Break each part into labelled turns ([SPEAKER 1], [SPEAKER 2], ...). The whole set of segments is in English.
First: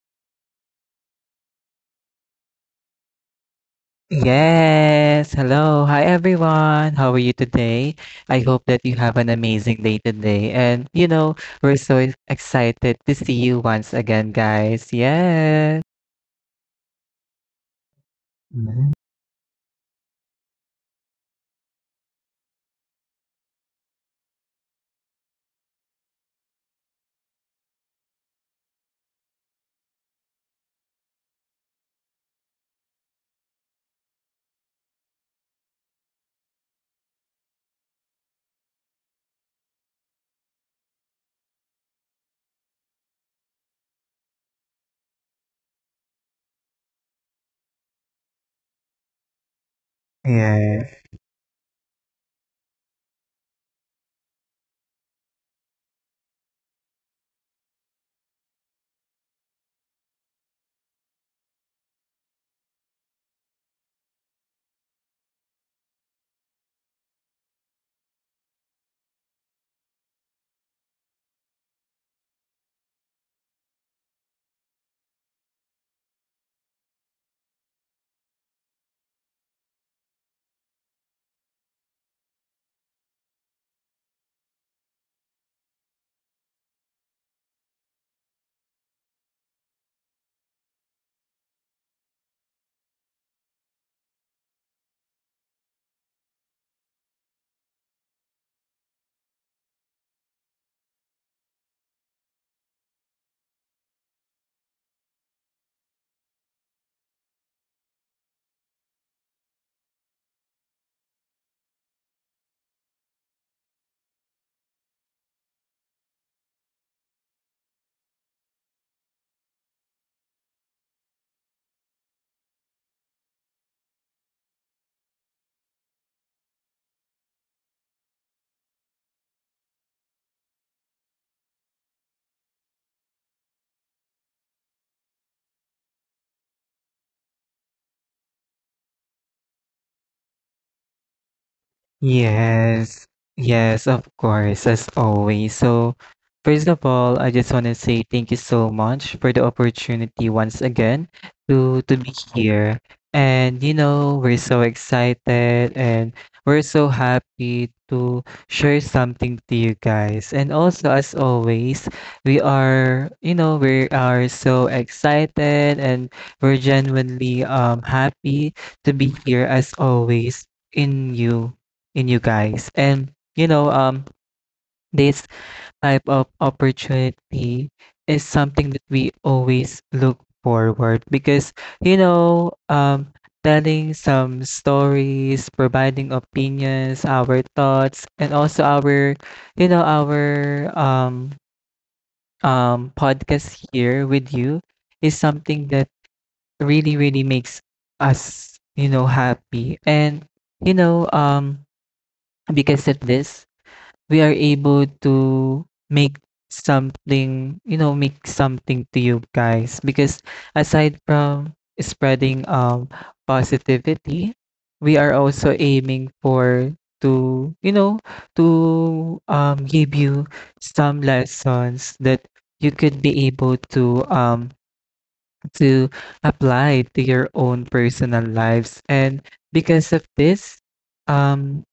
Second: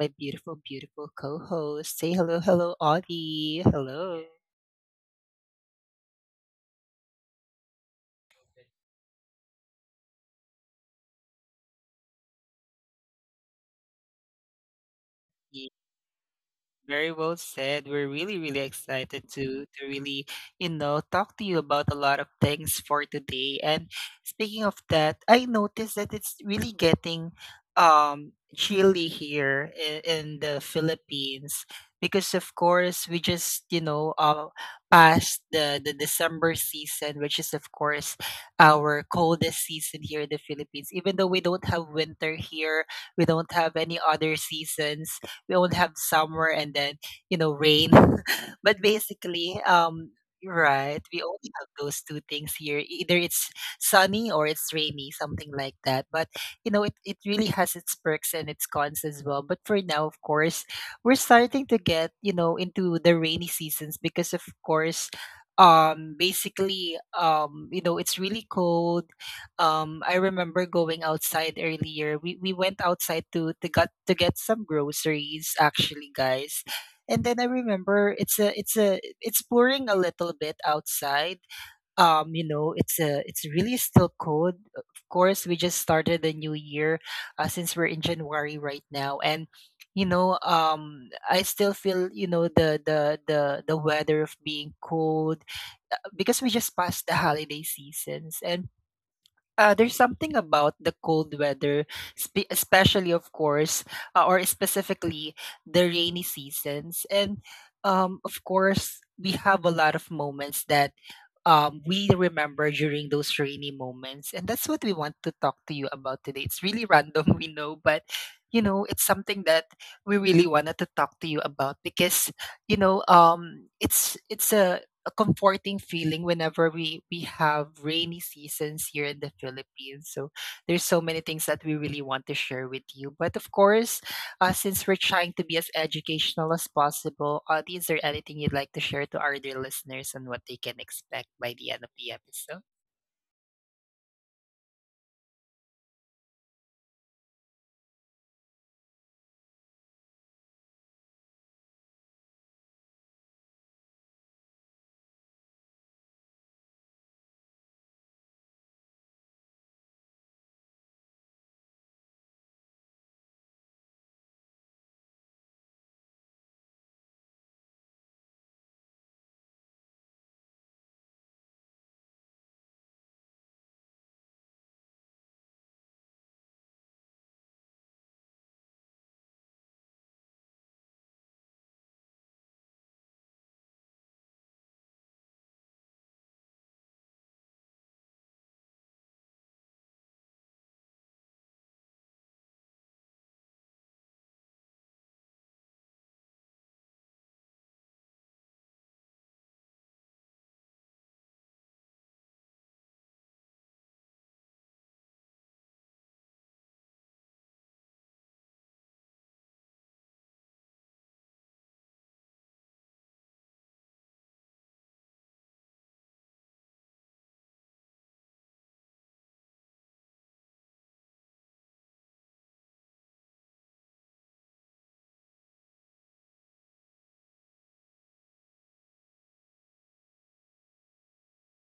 [SPEAKER 1] my beautiful, beautiful co host. Say hello, hello, Audie. Hello.
[SPEAKER 2] Yes, hello. Hi everyone. How are you today? I hope that you have an amazing day today. And you know, we're so excited to see you once again, guys. Yes.
[SPEAKER 1] Very well said. We're really, really
[SPEAKER 2] Mhm.
[SPEAKER 1] excited to really, you know, talk to you about a lot of things for today. And speaking of that, I noticed that it's really getting chilly here in the Philippines because of course we just, you know, passed the December season, which is of course our coldest season here in the Philippines. Even though we don't have winter here, we don't have any other seasons, we only have summer and then you know rain but basically
[SPEAKER 2] Yeah.
[SPEAKER 1] right, we only have those two things here, either it's sunny or it's rainy, something like that. But you know it really has its perks and its cons as well. But for now of course we're starting to get, you know, into the rainy seasons because of course basically you know it's really cold. I remember going outside earlier. We went outside to get some groceries actually, guys. And then I remember it's pouring a little bit outside. You know, it's really still cold. Of course, we just started the new year, since we're in January right now, and you know, I still feel, you know, the weather of being cold, because we just passed the holiday seasons. And there's something about the cold weather, especially, of course, or specifically the rainy seasons. And of course, we have a lot of moments that we remember during those rainy moments. And that's what we want to talk to you about today. It's really random, we know, but you know, it's something that we really wanted to talk to you about because you know, it's a a comforting feeling whenever we have rainy seasons here in the Philippines. So there's so many things that we really want to share with you. But of course, since we're trying to be as educational as possible, is there anything you'd like to share to our dear listeners and what they can expect by the end of the episode?
[SPEAKER 2] Yes, yes, of course, as always. So, first of all, I just want to say thank you so much for the opportunity once again to be here. And you know, we're so excited and we're so happy to share something to you guys. And also, as always, we are, you know, we are so excited and we're genuinely happy to be here as always in you in you guys. And you know, this type of opportunity is something that we always look forward because you know, telling some stories, providing opinions, our thoughts, and also our, you know, our podcast here with you is something that really really makes us you know happy and you know because of this we are able to make something, you know, make something to you guys. Because aside from spreading positivity, we are also aiming for to, you know, to give you some lessons that you could be able to apply to your own personal lives. And because of this, um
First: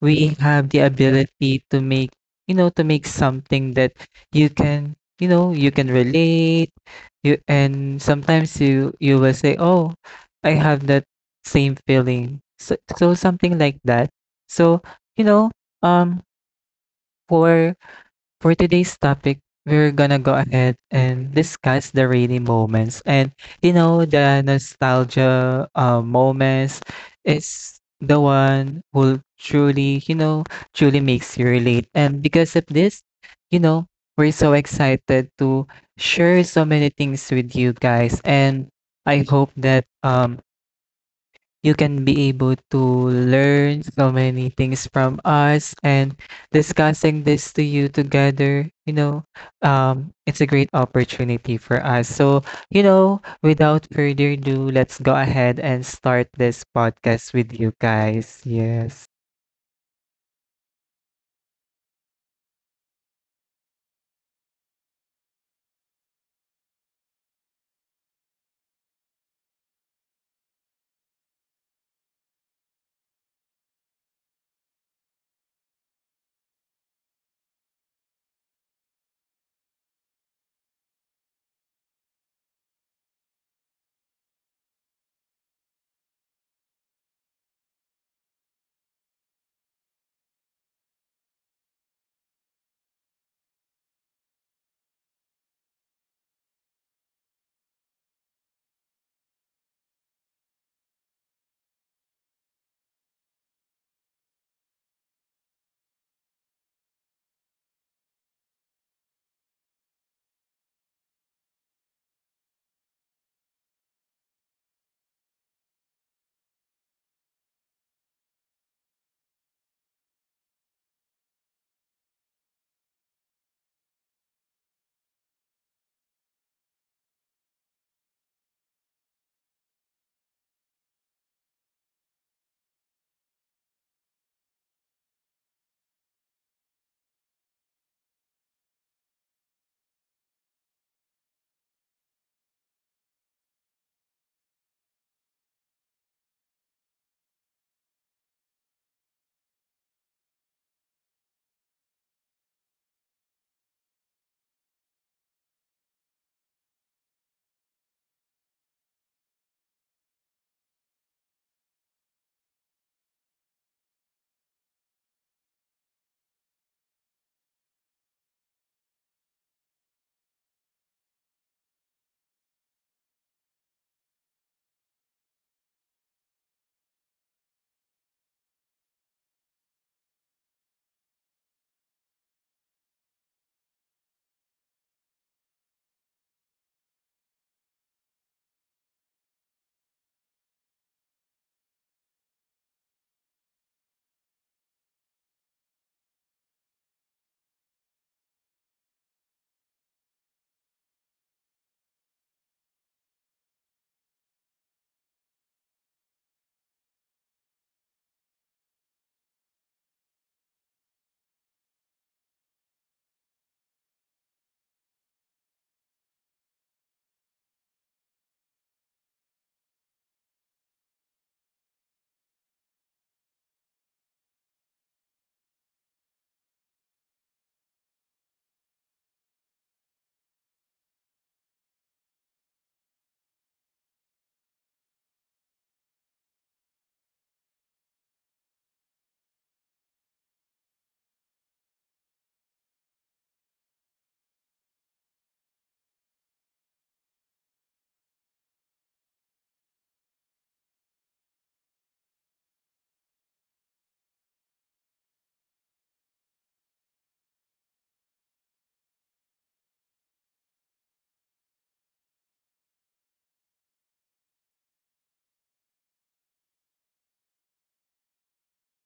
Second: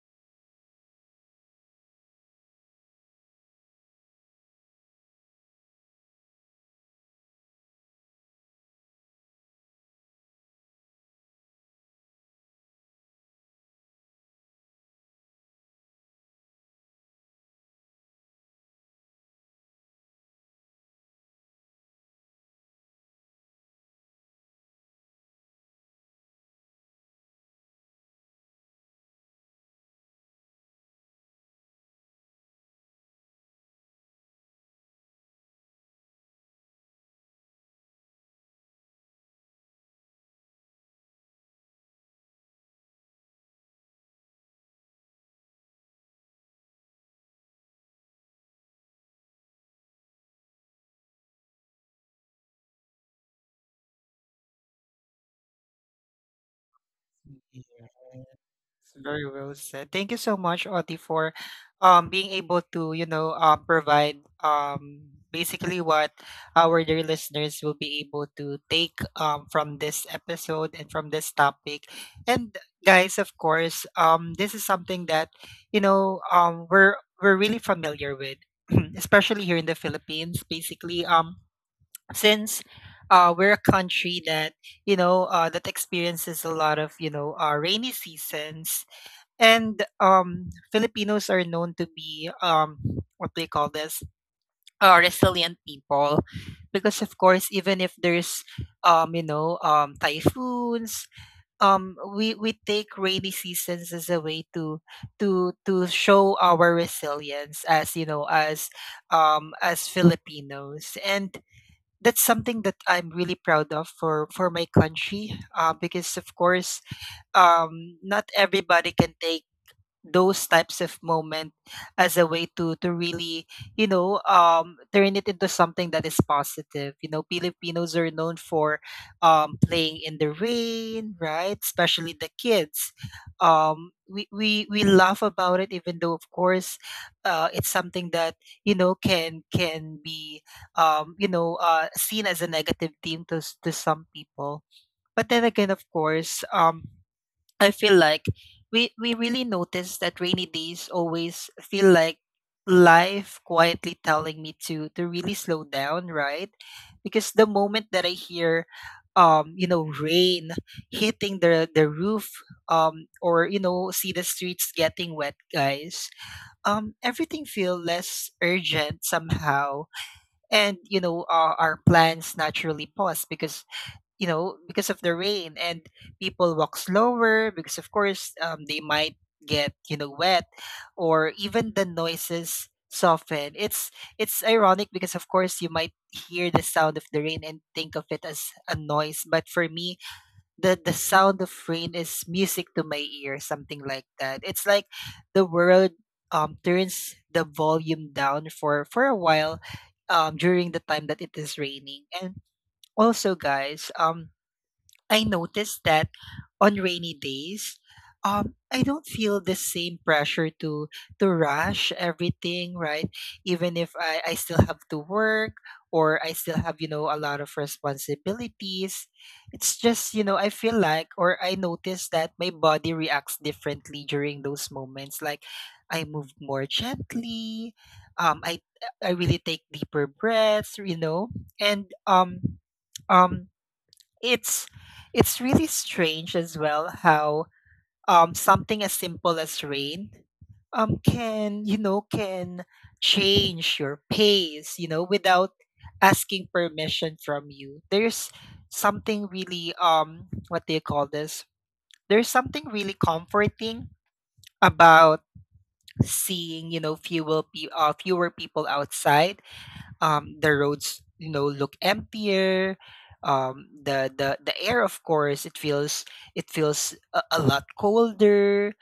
[SPEAKER 2] we have the ability to make you know to make something that you can you know you can relate you and sometimes you will say oh I have that same feeling so, so something like that so you know um for today's topic, we're gonna go ahead and discuss the rainy moments. And you know, the nostalgia moments is the one who truly, you know, truly makes you relate. And because of this, you know, we're so excited to share so many things with you guys. And I hope that you can be able to learn so many things from us and discussing this to you together you know it's a great opportunity for us so you know without further ado let's go ahead and start this podcast with you guys.
[SPEAKER 1] It's
[SPEAKER 2] yes
[SPEAKER 1] very well said. Thank you so much, Oti, for being able to, you know, provide, basically, what our dear listeners will be able to take from this episode and from this topic. And guys, of course, this is something that, you know, we're really familiar with, especially here in the Philippines. Basically, since we're a country that, you know, that experiences a lot of, you know, rainy seasons, and Filipinos are known to be, what do you call this? Resilient people, because of course, even if there's, you know, typhoons, we take rainy seasons as a way to show our resilience as, you know, as, as Filipinos, and that's something that I'm really proud of for my country, because of course, not everybody can take those types of moment as a way to really, you know, turn it into something that is positive. You know, Filipinos are known for playing in the rain, right, especially the kids. We laugh about it even though of course, it's something that you know can be, you know, seen as a negative theme to to some people. But then again of course, I feel like we really notice that rainy days always feel like life quietly telling me to really slow down, right? Because the moment that I hear, you know, rain hitting the roof, or you know, see the streets getting wet, guys. Everything feel less urgent somehow, and you know, our plans naturally pause because you know, because of the rain. And people walk slower because of course, they might get, you know, wet, or even the noises soften. It's ironic because of course you might hear the sound of the rain and think of it as a noise, but for me the sound of rain is music to my ear, something like that. It's like the world turns the volume down for a while during the time that it is raining. And also guys, I noticed that on rainy days, I don't feel the same pressure to rush everything, right? Even if I still have to work, or I still have, you know, a lot of responsibilities. It's just, you know, I feel like, or I notice that my body reacts differently during those moments. Like I move more gently, um, I I really take deeper breaths, you know, and um it's it's really strange as well how something as simple as rain can, you know, can change your pace, you know, without asking permission from you. There's something really what do you call this, there's something really comforting about seeing, you know, fewer, fewer people outside, the roads, you know, look emptier, the air, of course, it feels, it feels a lot colder,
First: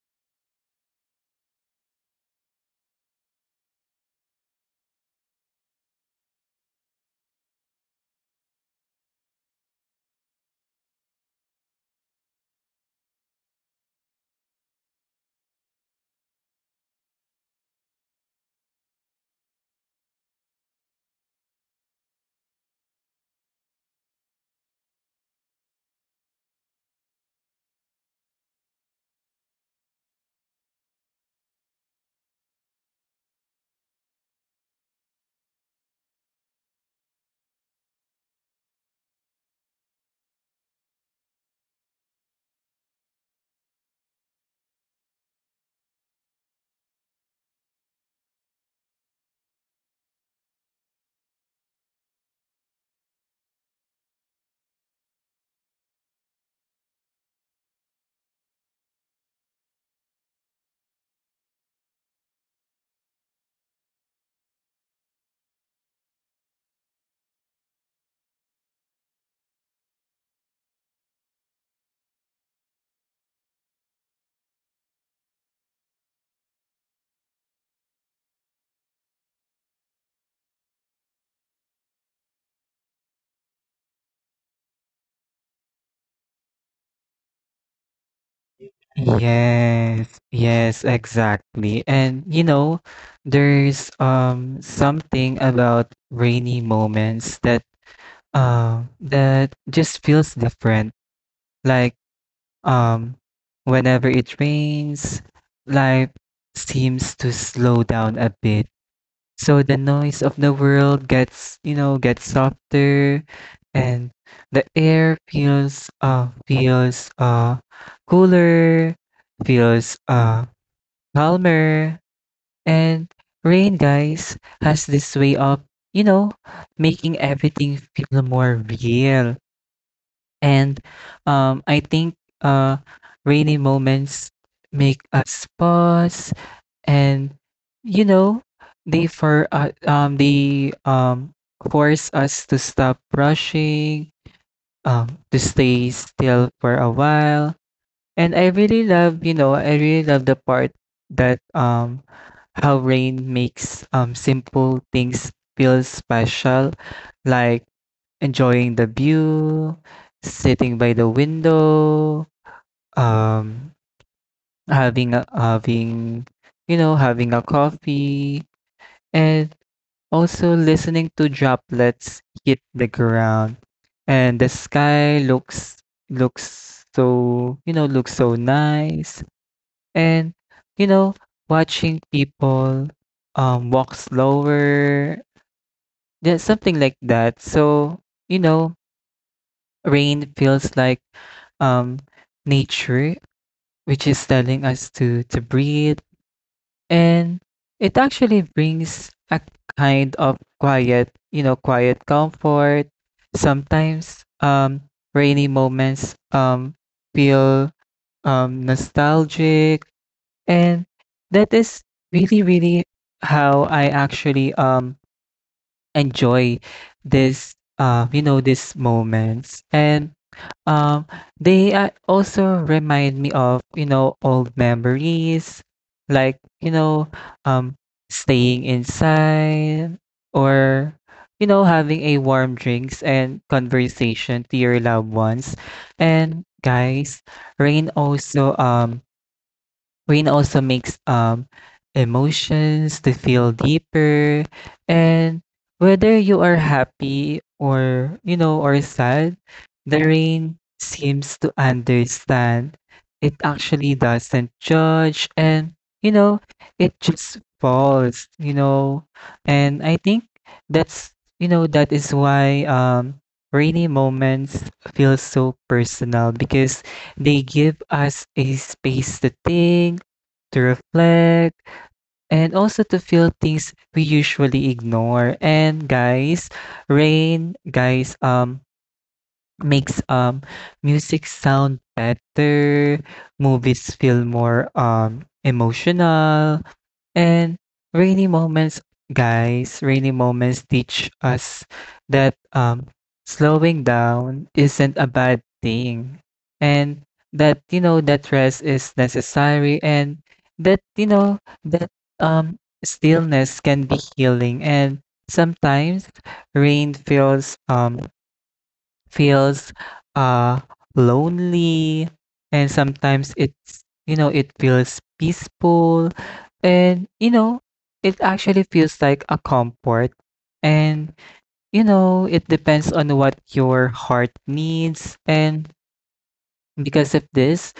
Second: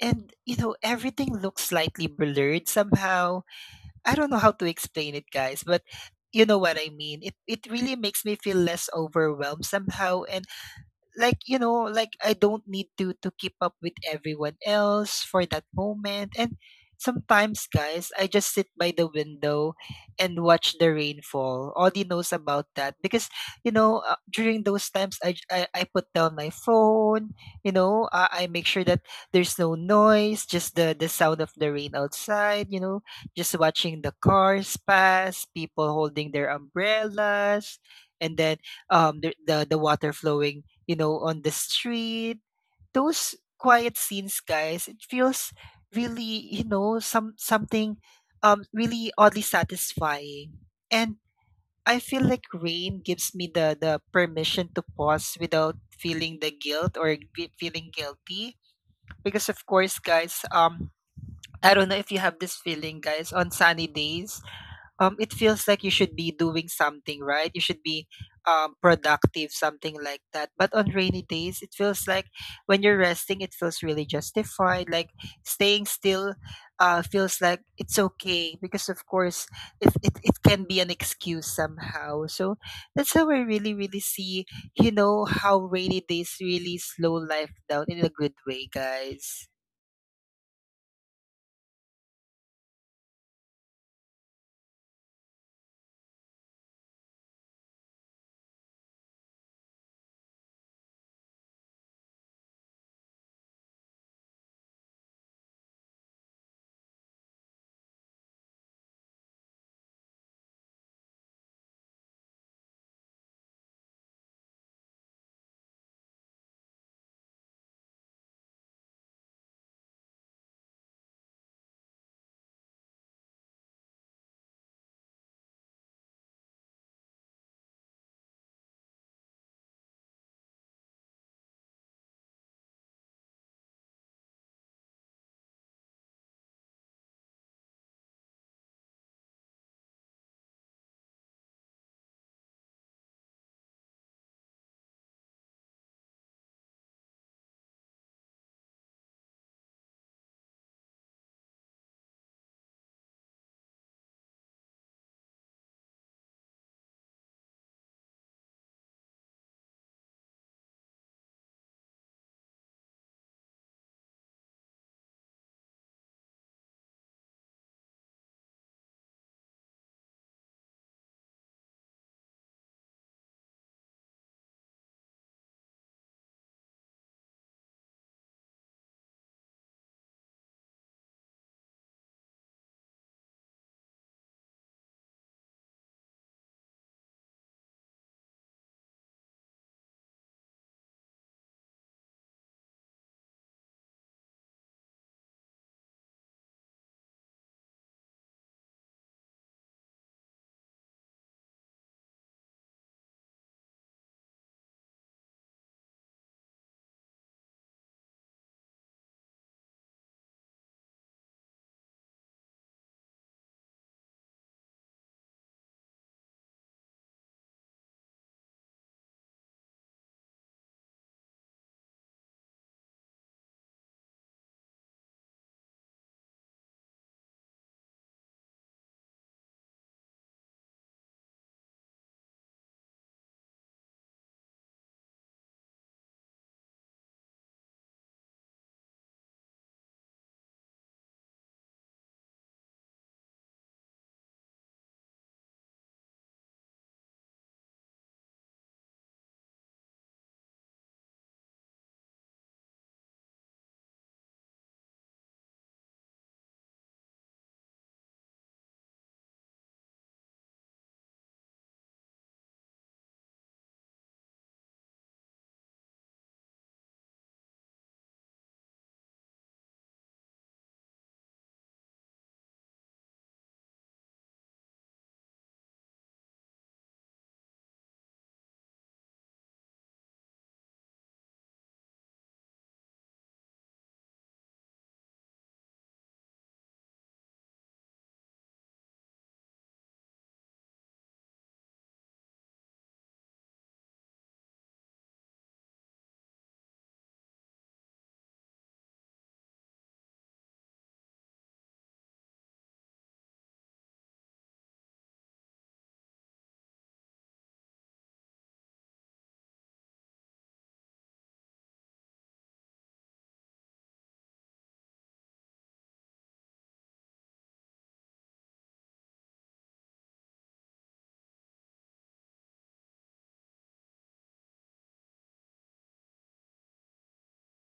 [SPEAKER 1] and you know, everything looks slightly blurred somehow. I don't know how to explain it, guys, but you know what I mean. It really makes me feel less overwhelmed somehow, and, like, you know, like I don't need to keep up with everyone else for that moment. And sometimes, guys, I just sit by the window and watch the rainfall. Audie knows about that because you know, during those times I, j- I put down my phone. You know, I make sure that there's no noise, just the sound of the rain outside. You know, just watching the cars pass, people holding their umbrellas, and then the water flowing, you know, on the street. Those quiet scenes, guys, it feels really, you know, something really oddly satisfying. And I feel like rain gives me the permission to pause without feeling the guilt, or feeling guilty, because of course, guys, I don't know if you have this feeling, guys, on sunny days, it feels like you should be doing something, right? You should be, productive, something like that. But on rainy days, it feels like when you're resting, it feels really justified. Like staying still, feels like it's okay because, of course, it can be an excuse somehow. So that's how I really, really see, you know, how rainy days really slow life down in a good way, guys.
[SPEAKER 2] yes yes, exactly. And you know, there's something about rainy moments that that just feels different, like Um, whenever it rains, life seems to slow down a bit. So the noise of the world gets, you know, gets softer and the air feels feels cooler, feels calmer, and rain guys has this way of, you know, making everything feel more real. And I think uh, rainy moments make us pause, and you know, they for they force us to stop rushing, to stay still for a while. And I really love, you know, I really love the part that how rain makes simple things feel special, like enjoying the view, sitting by the window, um, having you know having a coffee, and also listening to droplets hit the ground, and the sky looks looks so you know looks so nice, and you know watching people walk slower, yeah, something like that. So you know rain feels like um, nature, which is telling us to breathe. And it actually brings a kind of quiet, you know, quiet comfort. Sometimes rainy moments feel nostalgic. And that is really, really how I actually enjoy this, you know, these moments. And um, they also remind me of, you know, old memories, like, you know, um, staying inside or, you know, having a warm drinks and conversation to your loved ones. And guys, rain also um rain also makes emotions to feel deeper. And whether you are happy or, you know, or sad, the rain seems to understand. It actually doesn't judge. And, you know, it just falls, you know. And I think that's, you know, that is why rainy moments feel so personal because they give us a space to think, to reflect, and also to feel things we usually ignore. And guys, rain, guys, makes music sound better, movies feel more emotional, and rainy moments, rainy moments teach us that slowing down isn't a bad thing. And that, you know, that rest is necessary and that, you know, that um, stillness can be healing. And sometimes rain feels feels uh lonely and sometimes it's you know it feels peaceful and you know it actually feels like a comfort and you know it depends on what your heart needs and because of this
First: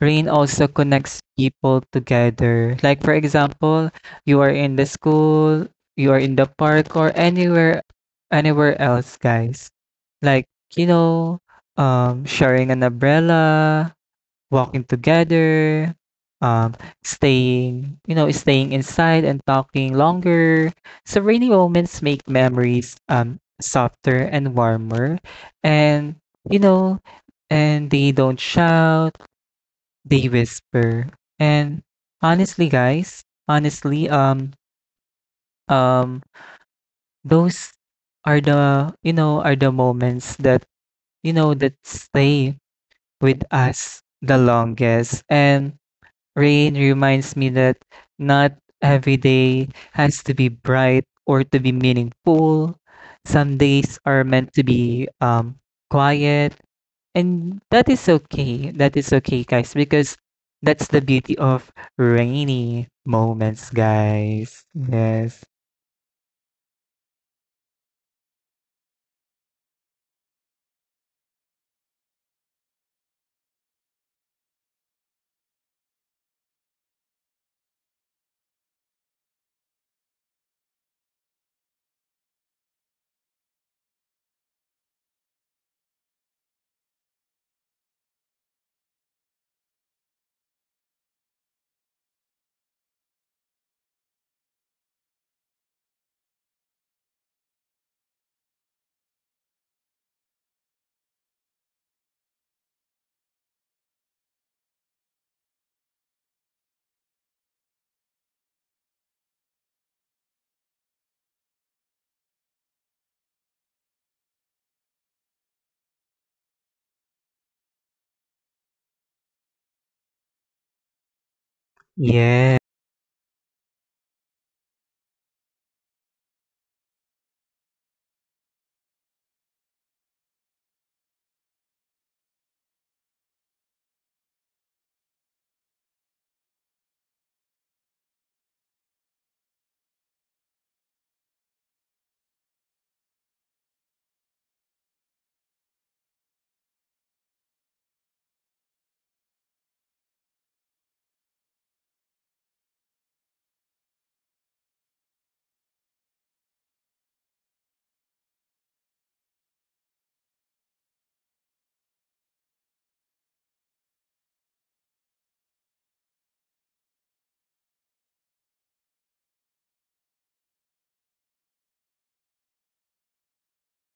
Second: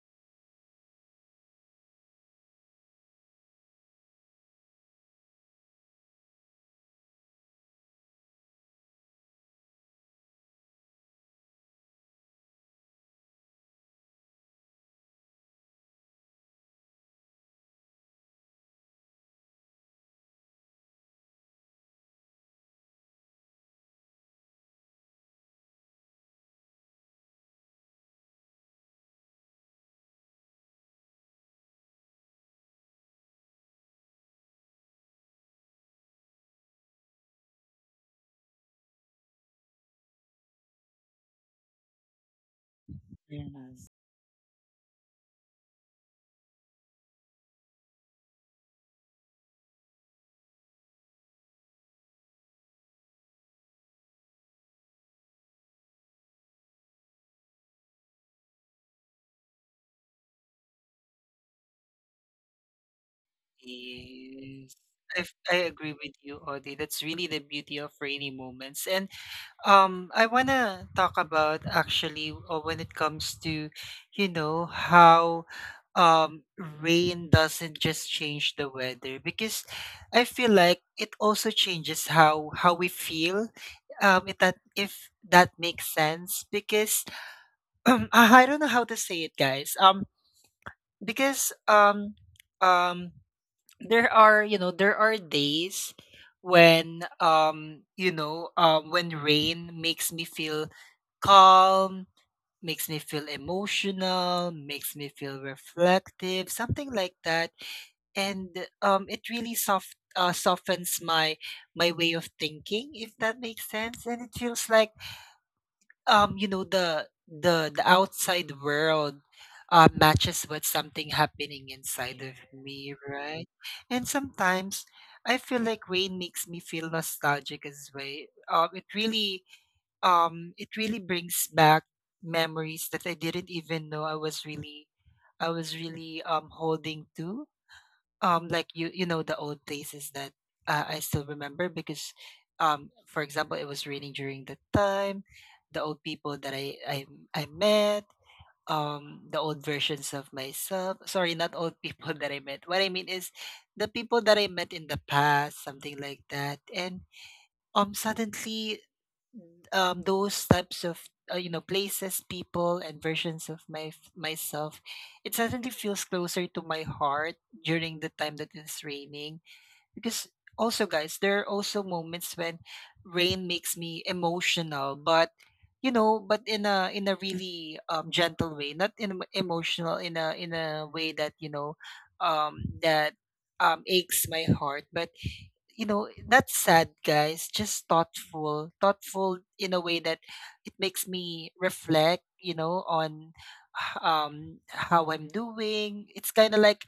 [SPEAKER 2] rain also connects people together. Like for example, you are in the school, you are in the park or anywhere else, guys. Like, you know, sharing an umbrella, walking together, um staying, you know, staying inside and talking longer. So rainy moments make memories softer and warmer and you know and they don't shout, they whisper. And honestly, um, those are the, you know, are the moments that, you know,
[SPEAKER 1] Yes.
[SPEAKER 2] that stay with us the longest. And rain reminds me that not every day has to be bright or to be meaningful. Some days are meant to be quiet. And that is okay. That is okay, guys,
[SPEAKER 1] Yes.
[SPEAKER 2] because
[SPEAKER 1] i I agree
[SPEAKER 2] that's
[SPEAKER 1] with
[SPEAKER 2] the
[SPEAKER 1] you,
[SPEAKER 2] beauty
[SPEAKER 1] Audie.
[SPEAKER 2] of
[SPEAKER 1] That's really the beauty of
[SPEAKER 2] rainy
[SPEAKER 1] rainy moments. And
[SPEAKER 2] moments,
[SPEAKER 1] I
[SPEAKER 2] guys.
[SPEAKER 1] want to talk
[SPEAKER 2] Yes.
[SPEAKER 1] about actually, when it comes to, you know, how um, rain doesn't just change the weather, because I feel like it also changes how we feel. If that makes sense, because I don't know how to say it, guys. Because um there are, you know, there are days when, you know, when rain makes me feel calm, makes me feel emotional, makes me feel reflective, something like that. And it really softens my my way of thinking, if that makes sense. And it feels like, you know, the outside world, matches with something happening inside of me, right? And sometimes I feel like rain makes me feel nostalgic as well. It really brings back memories that I didn't even know I was really holding
[SPEAKER 2] Yes.
[SPEAKER 1] to. Like you, you know, the old places that, I still remember because, for example, it was raining during the time, the old people that I met, the old versions of myself, sorry, not old people, that I met, what I mean is the people that I met in the past, something like that. And suddenly, those types of, you know, places, people, and versions of my myself, it suddenly feels closer to my heart during the time that it's raining. Because also guys, there are also moments when rain makes me emotional, but you know, but in a really gentle way, not emotional in a way that, you know, that aches my heart, but you know, not sad, guys, just thoughtful, thoughtful in a way that it makes me reflect, you know, on how I'm doing. It's kind of like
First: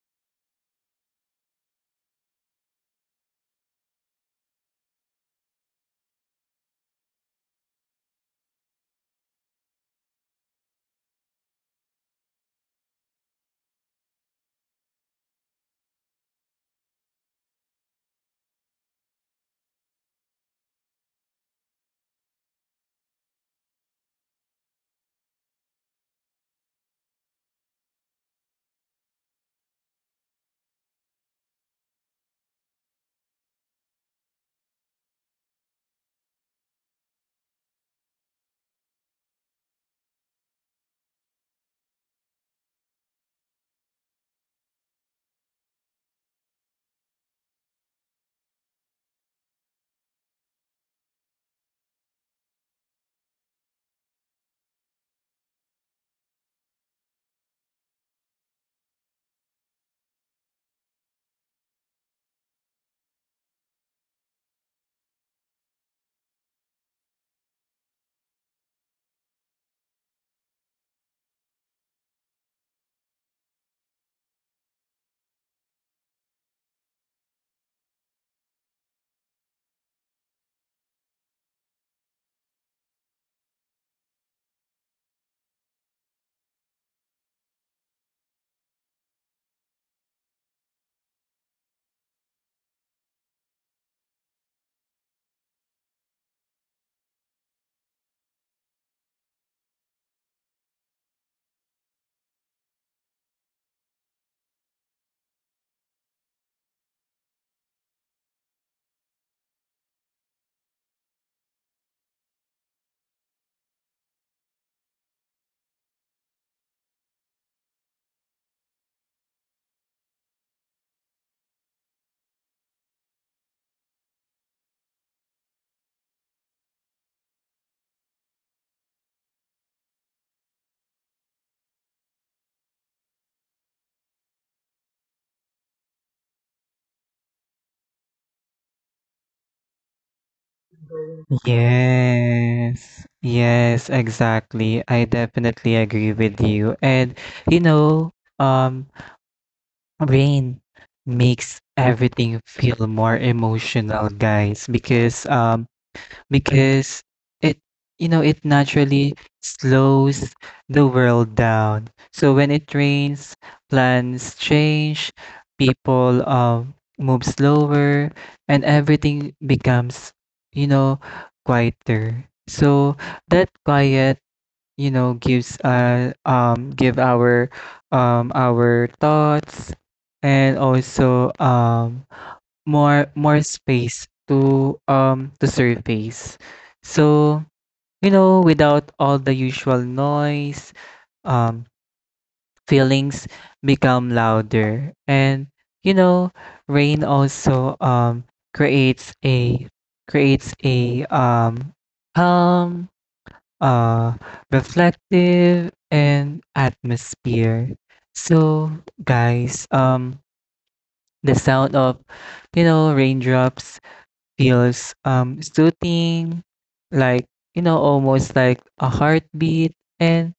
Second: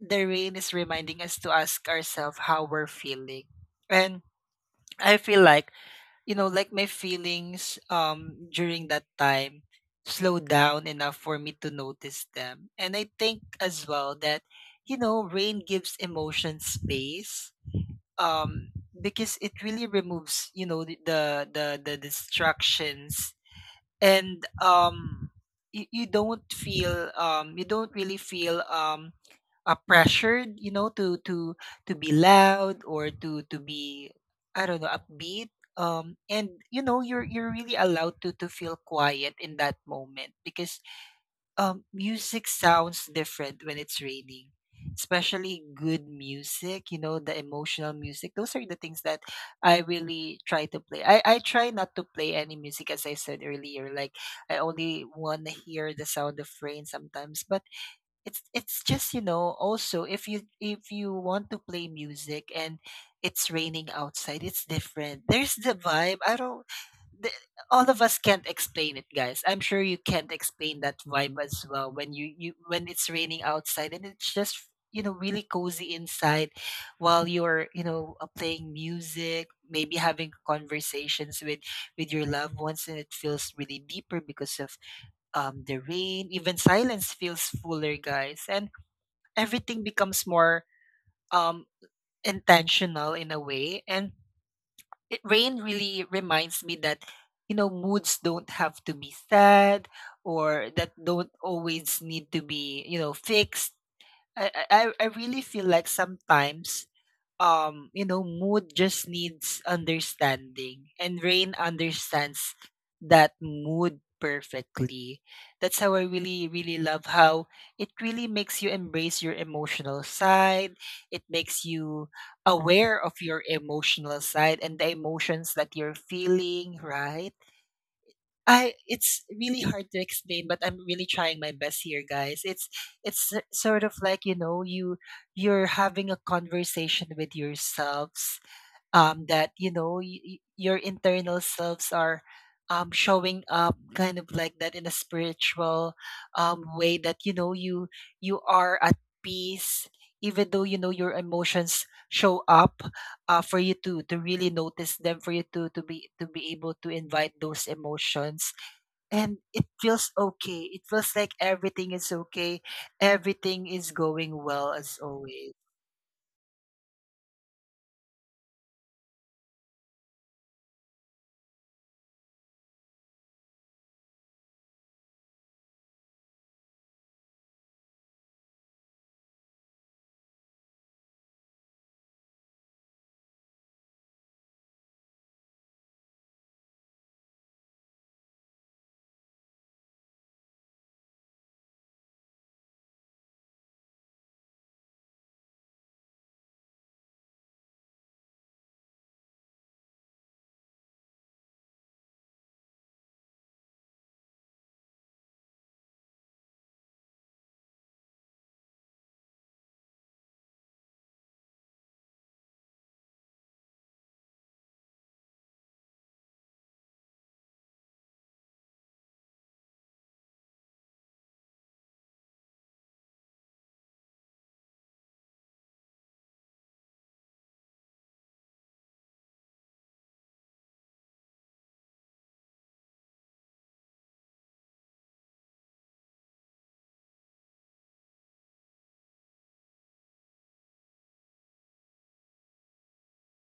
[SPEAKER 1] the rain is reminding us to ask ourselves how we're feeling. And I feel like, like my feelings during that time slow down enough for me to notice them. And I think as well that, rain gives emotion space. Um because it really removes, the distractions and you don't feel you don't really feel pressured, you know, to be loud or to be I don't know upbeat. And you know you're really allowed to feel quiet in that moment because music sounds different when it's raining, especially good music. You know, the emotional music. Those are the things that I really try to play. I try not to play any music, as I said earlier. Like, I only want to hear the sound of rain sometimes, but it's just, you know, also if you want to play music and it's raining outside, it's different. There's the vibe. I don't... the, all of us can't explain it, guys. I'm sure you can't explain that vibe as well when you when it's raining outside and it's just, you know, really cozy inside while you're, you know, playing music, maybe having conversations with your loved ones, and it feels really deeper because of the rain. Even silence feels fuller, guys, and everything becomes more um intentional in a way. And rain really reminds me that you know moods don't have to be sad, or that don't always need to be, you know, fixed. I really feel like sometimes you know mood just needs understanding, and rain understands that mood perfectly. That's how I really really love how it really makes you embrace your emotional side. It makes you aware of your emotional side and the emotions that you're feeling, right? I... it's really hard to explain, but I'm really trying my best here, guys. It's sort of like, you know, you you're having a conversation with yourselves, that you know your internal selves are, showing up kind of like that in a spiritual, way that you know you you are at peace, even though you know your emotions show up, for you to really notice them, for you to be able to invite those emotions, and it feels okay. It feels like everything is okay. Everything is going well as
[SPEAKER 2] Yes.
[SPEAKER 1] always.
[SPEAKER 2] Exactly. I definitely agree with you. And you know, um, rain makes everything feel more emotional, guys, because it you know it naturally slows the world down. So when it rains, plans change, people move slower, and everything becomes you know quieter. So that quiet you know gives give our thoughts and also more space to surface. So, you know, without all the usual noise, um feelings become louder. And you know, rain also creates a creates a um calm uh reflective and atmosphere. So, guys, the sound of you know raindrops feels soothing, like you know, almost like a heartbeat, and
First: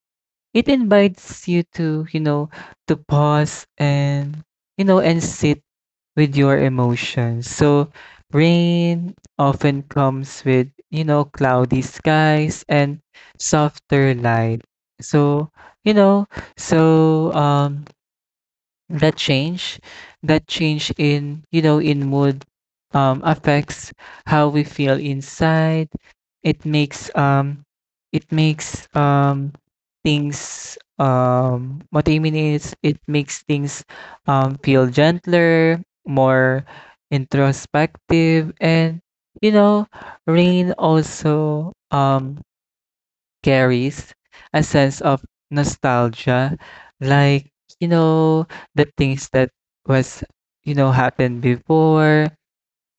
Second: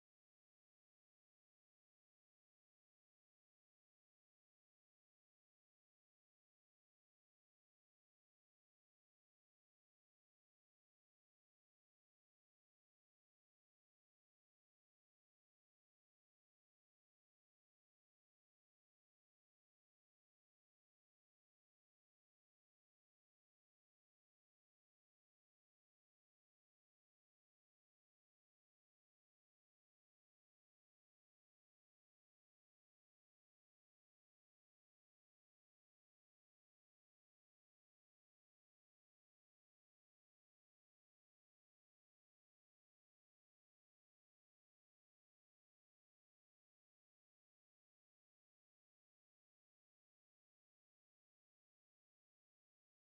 [SPEAKER 2] it invites you to, you know, to pause and you know and sit with your emotions. So rain often comes with, you know, cloudy skies and softer light. So, you know, so that change in you know in mood affects how we feel inside. It makes it makes um things what I mean is it makes things feel gentler, more introspective, and you know rain also carries a sense of nostalgia, like, you know, the things that was, you know, happened before.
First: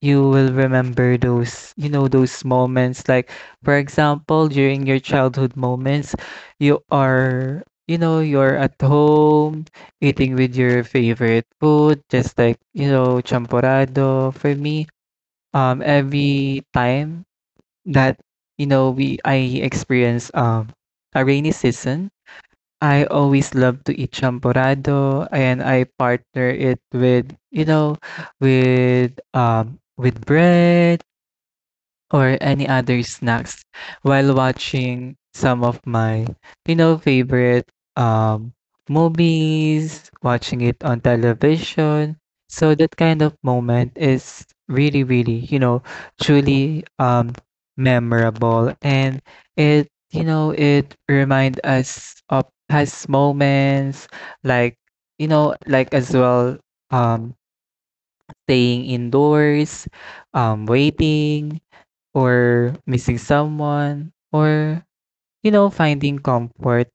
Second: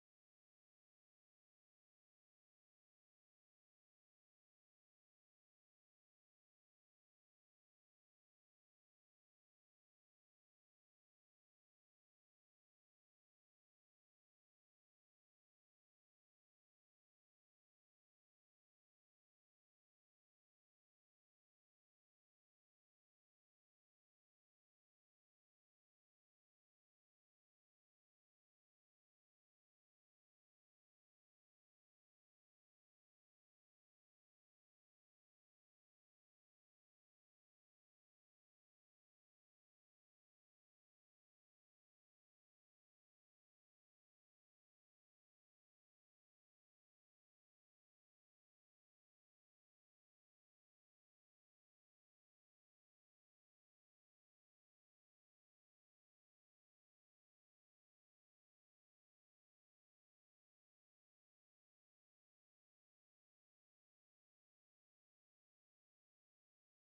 [SPEAKER 2] You will remember those, you know, those moments. Like, for example, during your childhood moments, you are, you know, you're at home eating with your favorite food, just like, you know, champorado. For me, every time that you know we I experience a rainy season, I always love to eat champorado and I partner it with you know with bread or any other snacks while watching some of my, you know, favorite um movies, watching it on television. So that kind of moment is really, really, you know, truly memorable, and it you know it remind us of past moments like you know like as well um staying indoors, waiting or missing someone or you know finding comfort.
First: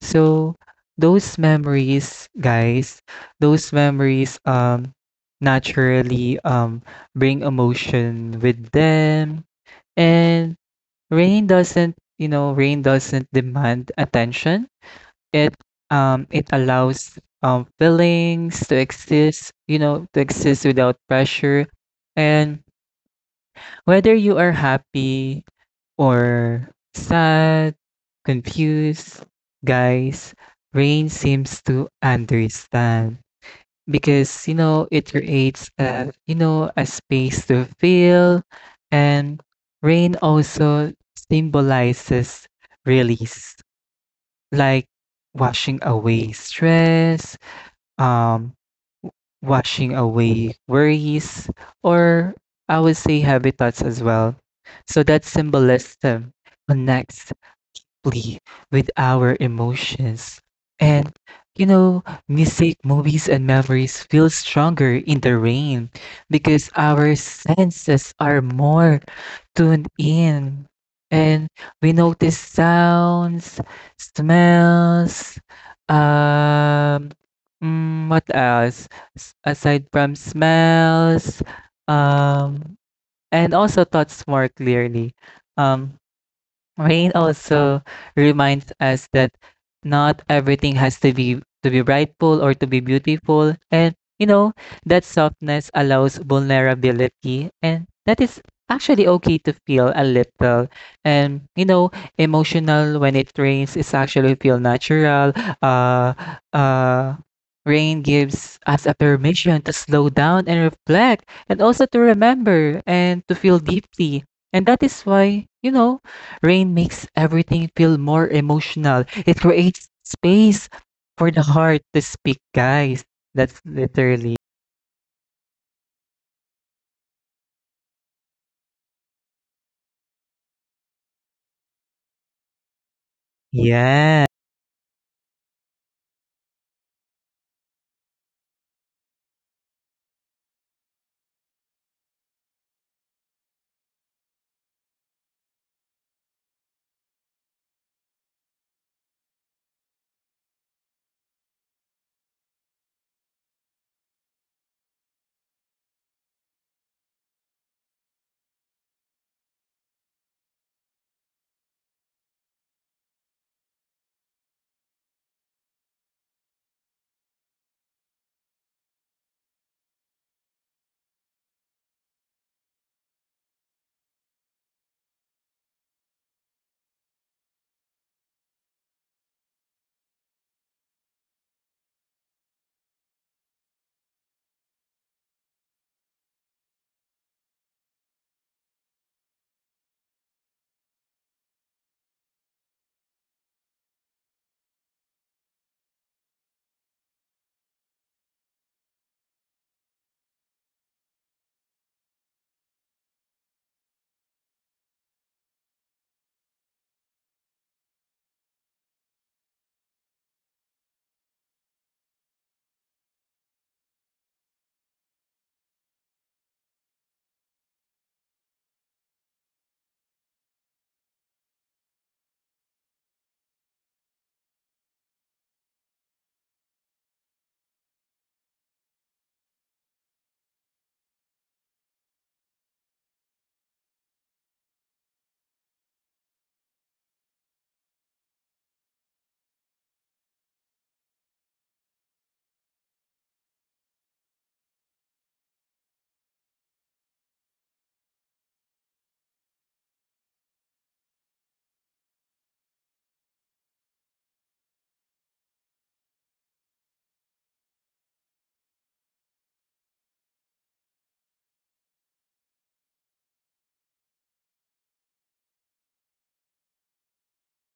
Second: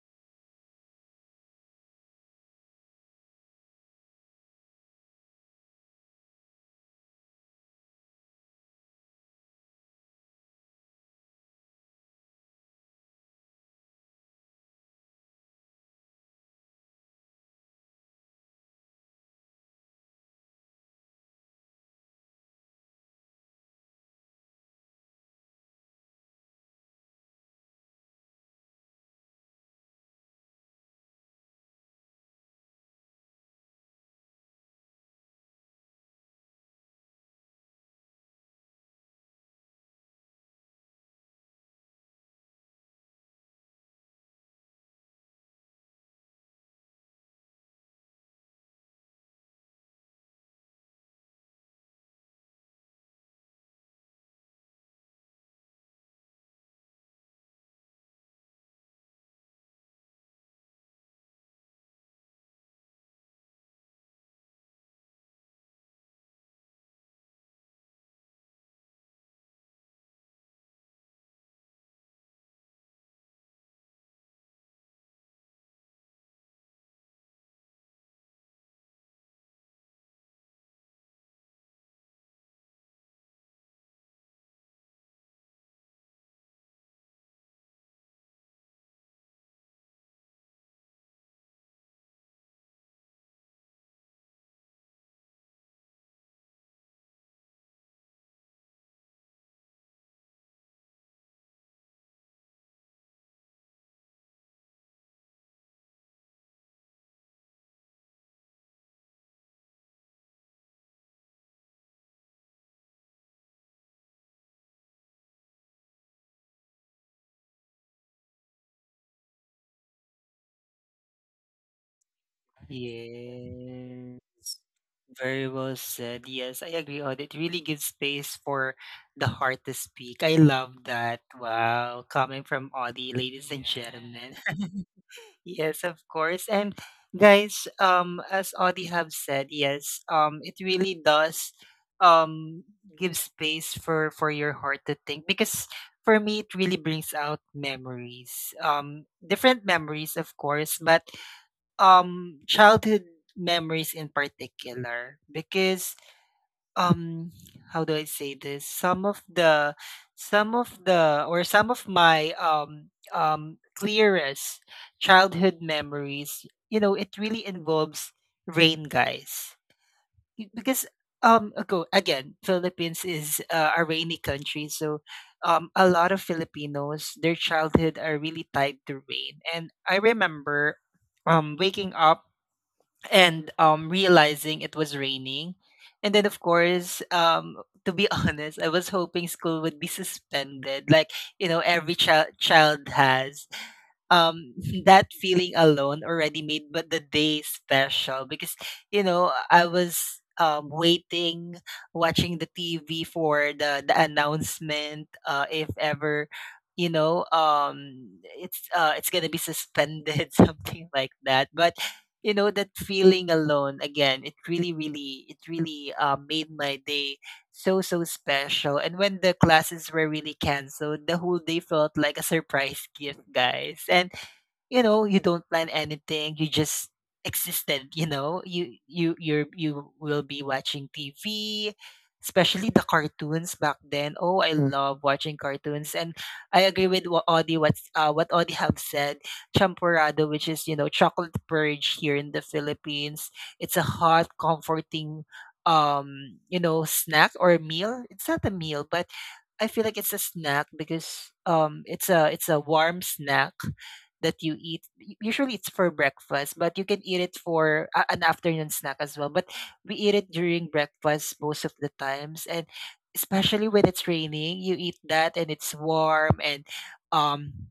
[SPEAKER 2] So those memories guys, those memories naturally bring emotion with them, and rain doesn't you know rain doesn't demand attention. It it allows feelings to exist you know to exist without pressure. And whether you are happy or sad, confused, guys, rain seems to understand because you know it creates a you know a space to feel. And rain also symbolizes release, like washing away stress, um washing away worries, or I would say habitats as well. So that symbolism connects deeply with our emotions. And you know, music, movies, and memories feel stronger in the rain because our senses are more tuned in, and we notice sounds, smells, um, what else? Aside from smells, um, and also thoughts more clearly. Um, Rain also reminds us that not everything has to be rightful or to be beautiful, and you know that softness allows vulnerability and that is actually okay to feel a little, and you know emotional when it rains is actually feel natural. uh uh Rain gives us a permission to slow down and reflect and also to remember and to feel deeply. And that is why you know rain makes everything feel more emotional. It creates space for the heart to speak, guys. That's
[SPEAKER 1] Yes.
[SPEAKER 2] literally.
[SPEAKER 1] Very well said. Yes, I agree on it. Really gives space for the heart to speak. I love that. Wow. Coming from Audie, ladies and, yeah,
[SPEAKER 2] Yeah.
[SPEAKER 1] gentlemen. Yes, of course. And guys, as Audie have said, yes, it really does um give space for your heart to think, because for me it really brings out memories. Different memories, of course, but childhood memories in particular because um, how do I say this? Some of my clearest childhood memories, you know, it really involves rain, guys. Y- Because ago again, Philippines is a rainy country, so a lot of Filipinos, their childhood are really tied to rain. And I remember waking up and realizing it was raining. And then, of course, to be honest, I was hoping school would be suspended, like, you know, every child has um that feeling alone already made but the day special, because you know I was waiting, watching the TV for the announcement, if ever you know it's gonna be suspended something like that. But you know that feeling alone again, it really really it really, made my day so so special. And when the classes were really canceled, the whole day felt like a surprise gift, guys. And you know you don't plan anything, you just existed. You know you you will be watching TV, especially the cartoons back then. Oh, I, mm, love watching cartoons. And I agree with what Audie, what Audie have said. Champurrado, which is, you know, chocolate purge here in the Philippines, it's a hot comforting you know snack or meal. It's not a meal, but I feel like it's a snack because it's a warm snack that you eat. Usually it's for breakfast, but you can eat it for an afternoon snack as well. But we eat it during breakfast most of the times, and especially when it's raining, you eat that and it's warm. And um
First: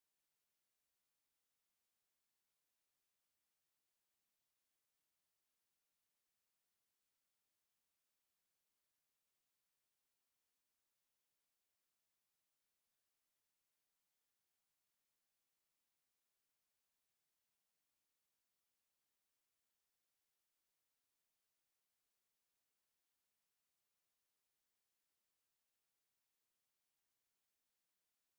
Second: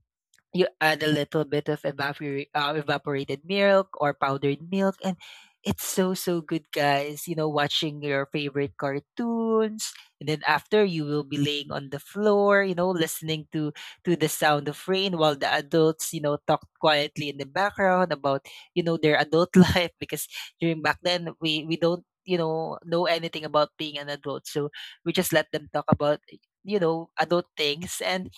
[SPEAKER 1] you add a little bit of evaporate, evaporated milk or powdered milk, and it's so so good, guys. You know, watching your favorite cartoons, and then after you will be laying on the floor, you know, listening to the sound of rain while the adults, you know, talk quietly in the background about, you know, their adult life. Because during back then, we don't you know anything about being an adult, so we just let them talk about, you know, adult things. And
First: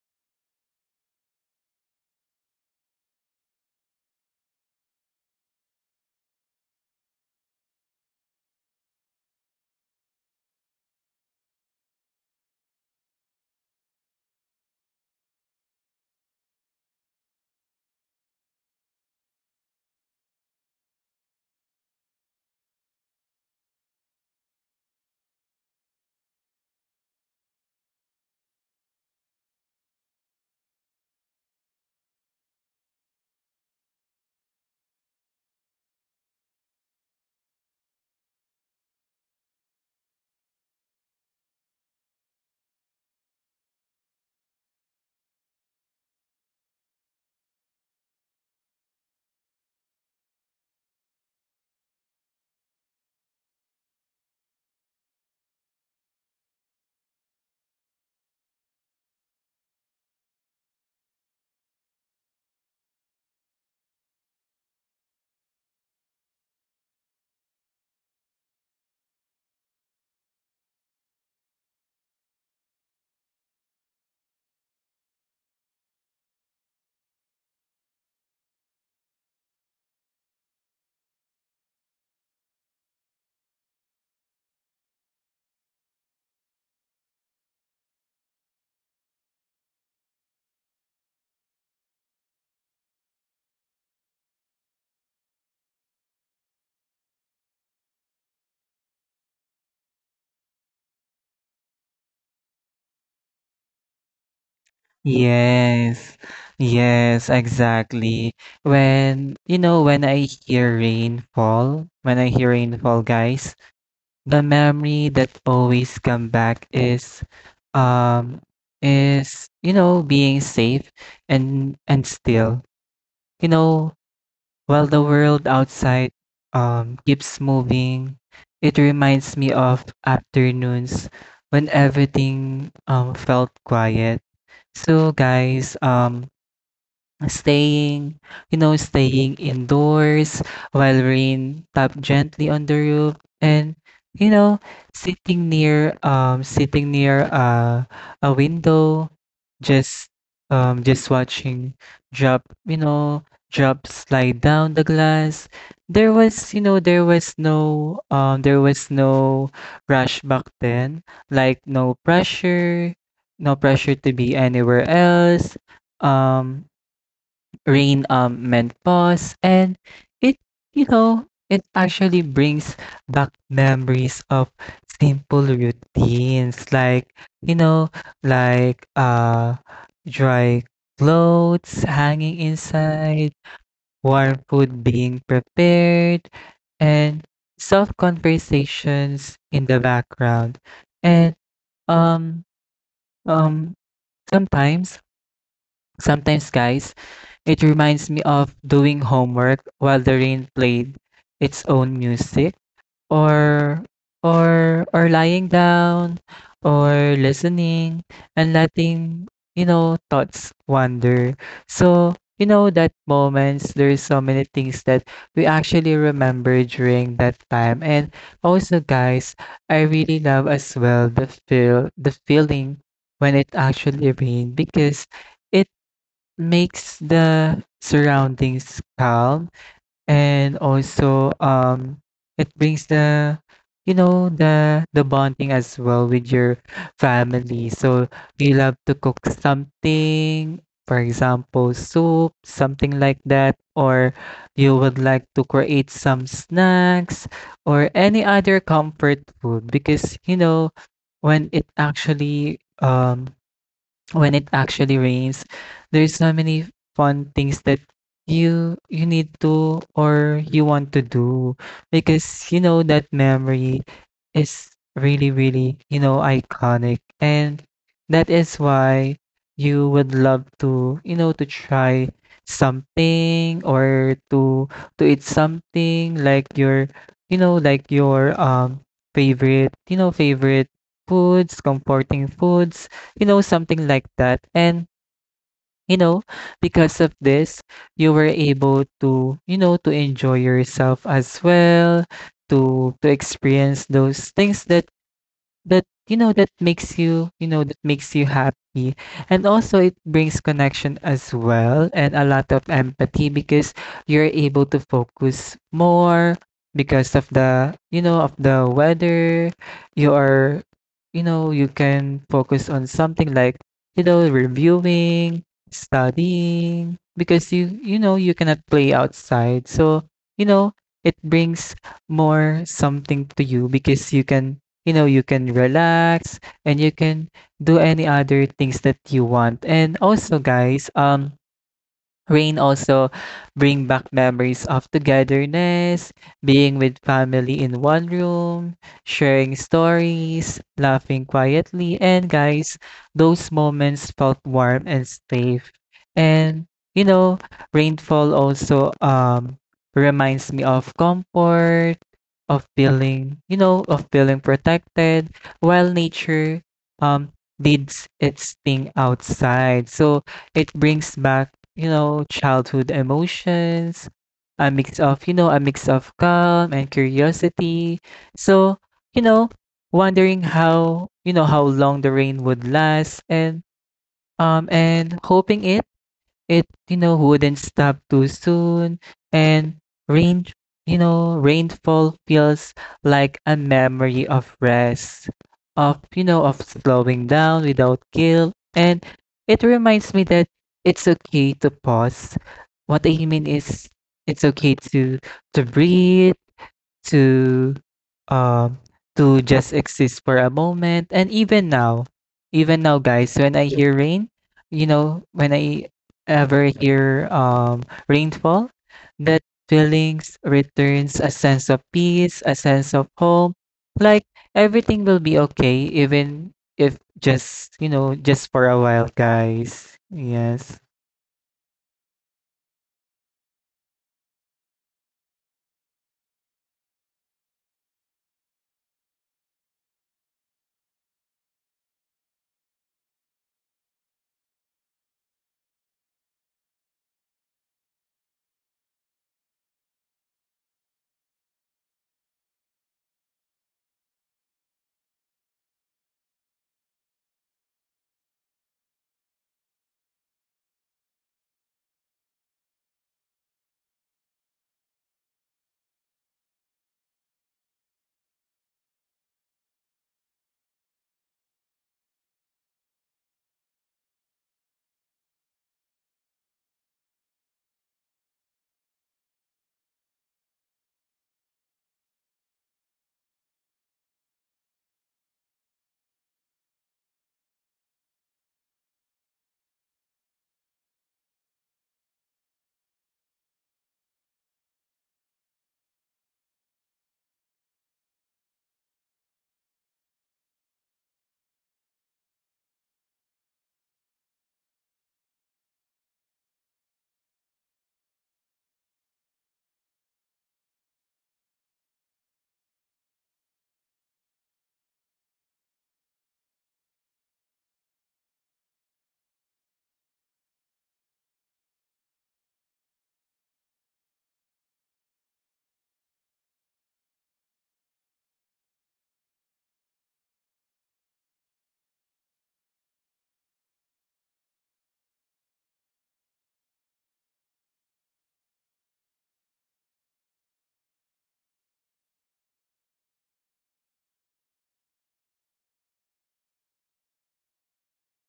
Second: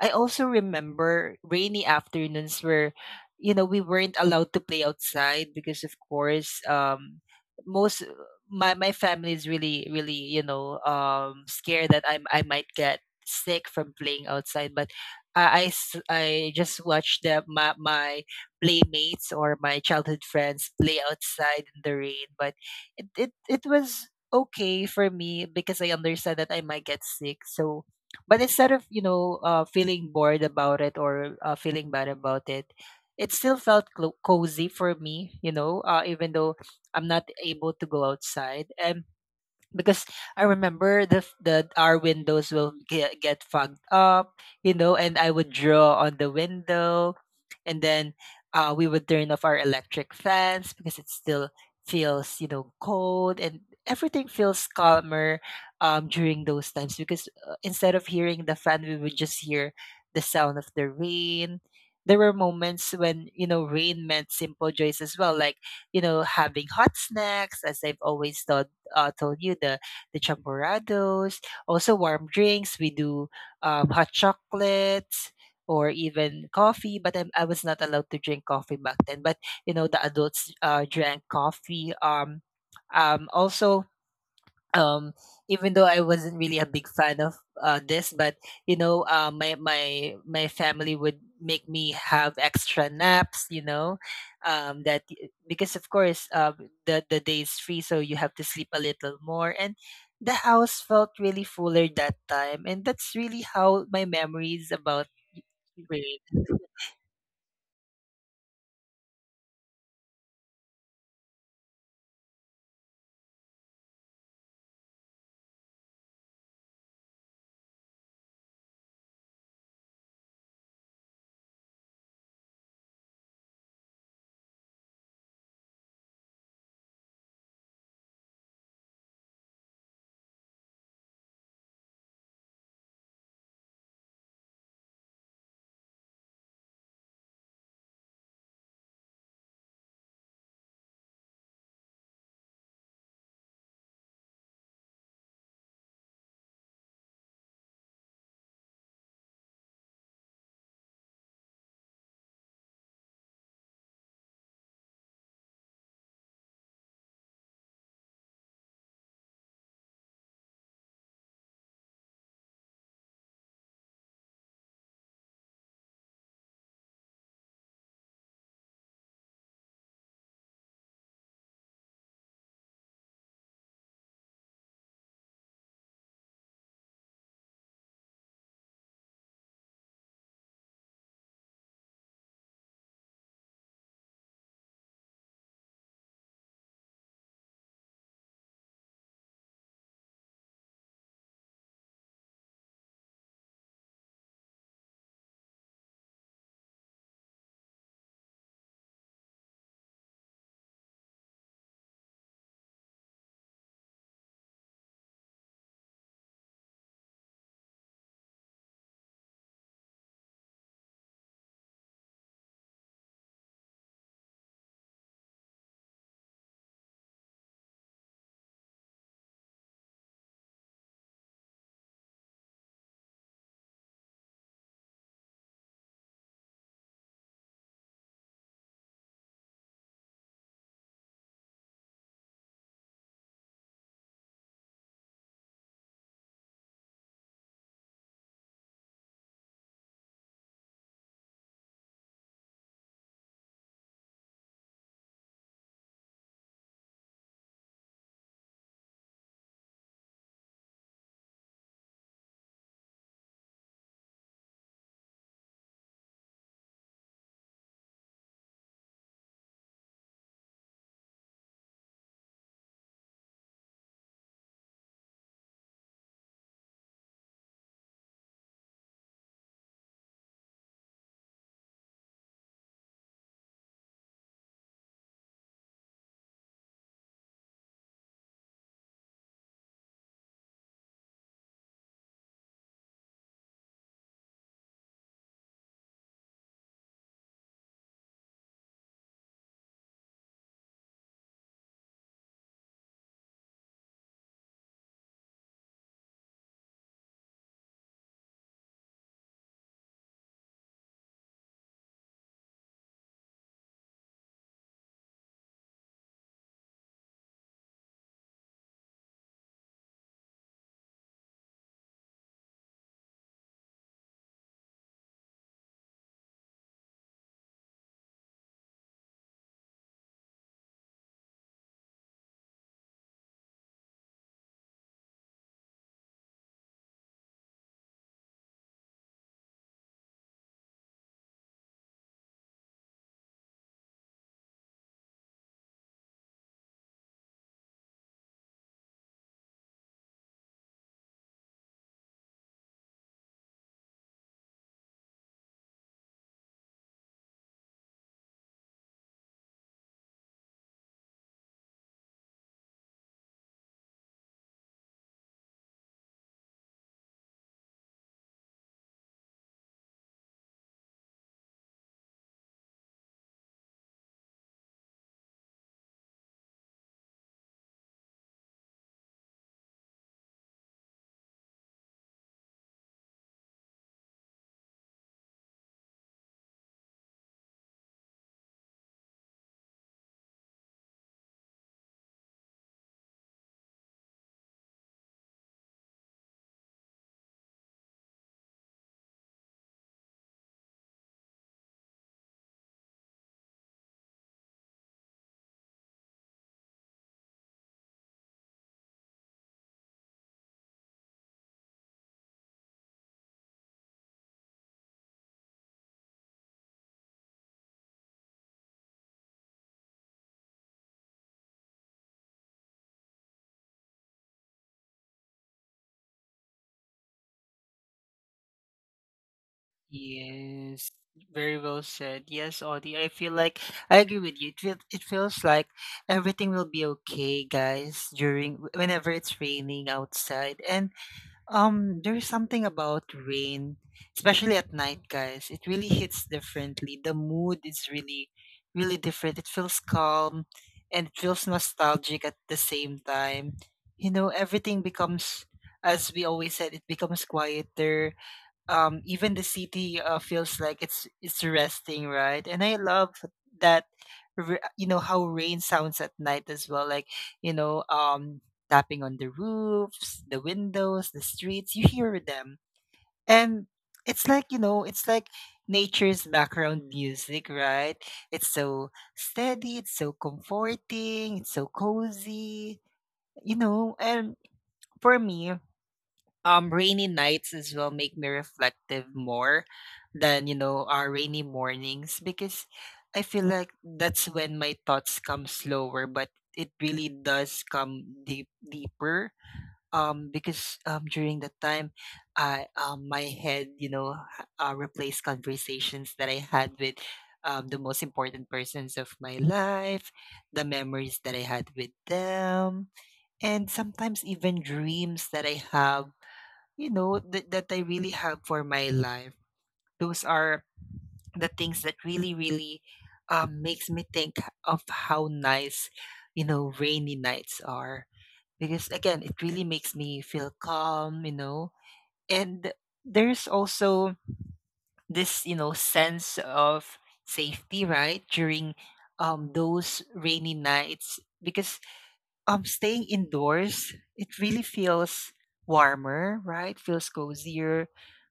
[SPEAKER 1] I also remember rainy afternoons where, you know, we weren't allowed to play outside because, of course, most my family is really really you know scared that I might get sick from playing outside. But I I just watched the, my playmates or my childhood friends play outside in the rain. But it was okay for me because I understand that I might get sick. So, but instead of, you know, feeling bored about it or feeling bad about it, it still felt cozy for me, you know, even though I'm not able to go outside. And because I remember the f- the our windows will get fogged up, you know, and I would draw on the window, and then we would turn off our electric fans because it still feels you know cold. And everything feels calmer during those times because, instead of hearing the fan, we would just hear the sound of the rain. There were moments when you know rain meant simple joys as well, like, you know, having hot snacks, as I've always done, told you the champurados, also warm drinks. We do hot chocolates or even coffee. But I was not allowed to drink coffee back then. But you know the adults, drank coffee. Also um even though I wasn't really a big fan of this, but you know, my family would make me have extra naps. You know, that because of course, the day is free, so you have to sleep a little more. And the house felt really fuller that time, and that's really how my memories about.
[SPEAKER 2] Yes.
[SPEAKER 1] Right.
[SPEAKER 2] Yes, exactly. When, you know, when I hear rainfall, guys, the memory that always come back um is you know being safe and still, you know, while the world outside keeps moving, it reminds me of afternoons when everything felt quiet. So, guys, staying, staying indoors while rain tap gently on the roof and you know, sitting near a window, just just watching drop, you know, drops slide down the glass. There was, you know, there was no rush back then, like no pressure, no pressure to be anywhere else. Um Rain meant pause, and it you know it actually brings back memories of simple routines, like you know like uh dry clothes hanging inside, warm food being prepared, and soft conversations in the background. And um um sometimes sometimes, guys, it reminds me of doing homework while the rain played its own music, or lying down or listening and letting thoughts wander. So, that moments, there's so many things that we actually remember during that time. And also, guys, I really love as well the feeling when it actually rained, because it makes the surroundings calm. And also, it brings the bonding as well with your family. So you love to cook something, for example soup, something like that, or you would like to create some snacks or any other comfort food, because you know when it actually rains, there's so many fun things that you need to or you want to do, because you know that memory is really really, you know, iconic. And that is why you would love to, you know, to try something or to eat something like your, you know, like your favorite, favorite foods, comforting foods, you know, something like that. And, you know, because of this, you were able to, you know, to enjoy yourself as well, to experience those things that you know that makes you, you know, that makes you happy. And also it brings connection as well, and a lot of empathy, because you're able to focus more because of the, you know, of the weather. You are, you know, you can focus on something like, you know, reviewing, studying, because you know you cannot play outside. So, you know, it brings more something to you, because you can, you know, you can relax and you can do any other things that you want. And also, guys, rain also bring back memories of togetherness, being with family in one room, sharing stories, laughing quietly, and guys, those moments felt warm and safe. And you know, rainfall also reminds me of comfort, of feeling, you know, of feeling protected, while nature um did its thing outside. So it brings back, you know, childhood emotions, a mix of, you know, a mix of calm and curiosity. So, you know, wondering how, you know, how long the rain would last, and hoping it you know, wouldn't stop too soon. And rain, you know, rainfall feels like a memory of rest, of, you know, of slowing down without guilt, and it reminds me that it's okay to pause. What I mean is, it's okay to breathe, to um to just exist for a moment. And even now, even now, guys, when I hear rain, you know, when I ever hear rainfall, that feelings returns, a sense of peace, a sense of home, like everything will be okay, even if just, you know, just for a while, guys. Yes.
[SPEAKER 1] Yes, very well said. Yes, Audie, I feel like I agree with you. It feel, it feels like everything will be okay, guys, during whenever it's raining outside. And there's something about rain, especially at night, guys. It really hits differently. The mood is really really different. It feels calm and it feels nostalgic at the same time. You know, everything becomes, as we always said, it becomes quieter. Even the city, feels like it's resting, right? And I love that. You know how rain sounds at night as well, like, you know, tapping on the roofs, the windows, the streets, you hear them. And it's like, you know, it's like nature's background music, right? It's so steady, it's so comforting, it's so cozy, you know. And for me, rainy nights as well make me reflective more than, you know, our rainy mornings, because I feel like that's when my thoughts come slower, but it really does come deeper. Because during the time I, my head, you know, replaced conversations that I had with, the most important persons of my life, the memories that I had with them, and sometimes even dreams that I have, you know, that I really have for my life. Those are the things that really really, makes me think of how nice, you know, rainy nights are, because again it really makes me feel calm, you know. And there's also this, you know, sense of safety, right, during those rainy nights, because staying indoors, it really feels warmer, right? Feels cozier,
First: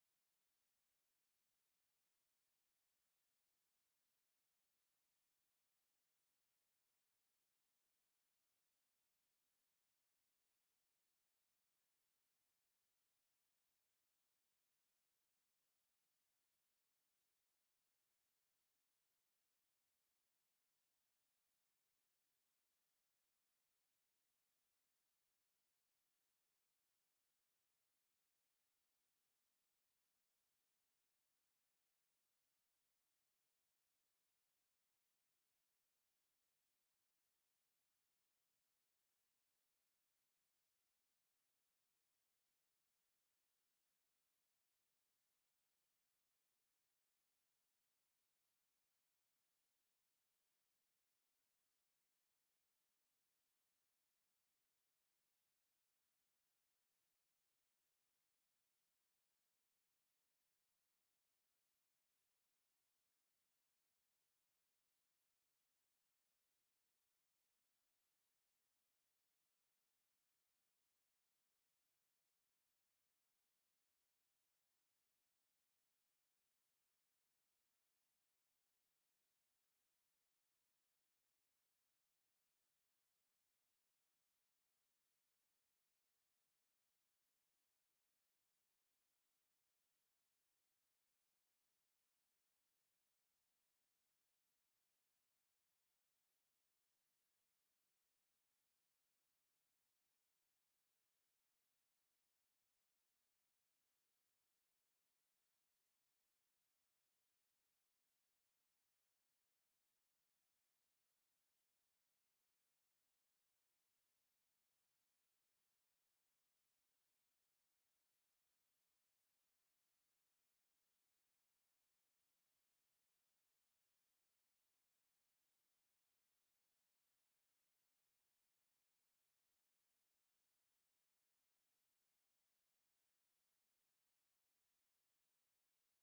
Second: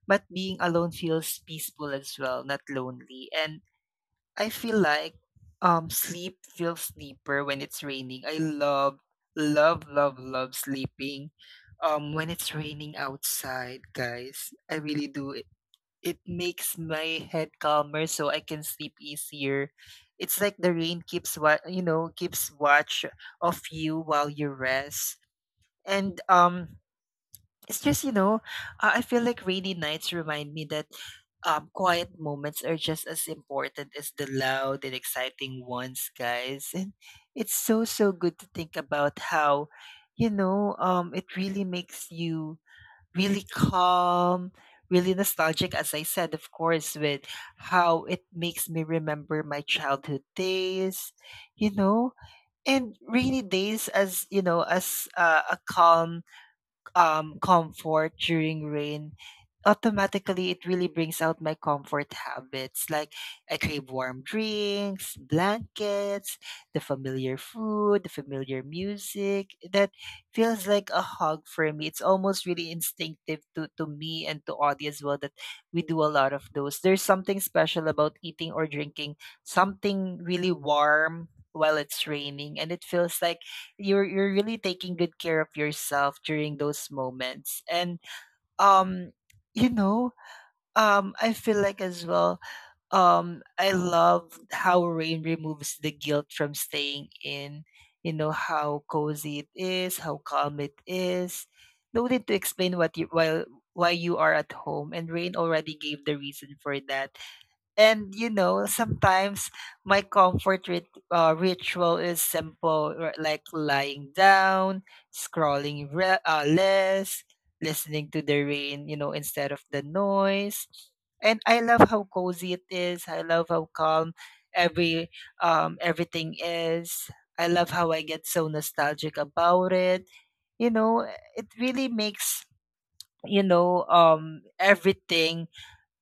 [SPEAKER 1] but being alone feels peaceful as well, not lonely. And I feel like, sleep feels deeper when it's raining. I love, love, love, love sleeping, when it's raining outside, guys. I really do. It makes my head calmer so I can sleep easier. It's like the rain keeps keeps watch of you while you rest. And it's just I feel like rainy nights remind me that quiet moments are just as important as the loud and exciting ones, guys. And it's so good to think about how it really makes you really calm, really nostalgic, as I said, of course, with how it makes me remember my childhood days, you know, and rainy days as, as a calm comfort during rain. Automatically it really brings out my comfort habits like I crave warm drinks, blankets, the familiar food, the familiar music that feels like a hug for me. It's almost really instinctive to me and to Audie as well that we do a lot of those. There's something special about eating or drinking something really warm while it's raining, and it feels like you're really taking good care of yourself during those moments. And um you know I feel like as well, I love how rain removes the guilt from staying in. You know how cozy it is, how calm it is. No need to explain what you why you are at home, and rain already gave the reason for that. And you know, sometimes my comfort ritual is simple, like lying down, scrolling less, listening to the rain, you know, instead of the noise. And I love how cozy it is, I love how calm every everything is. I love how I get so nostalgic about it, you know. It really makes, everything,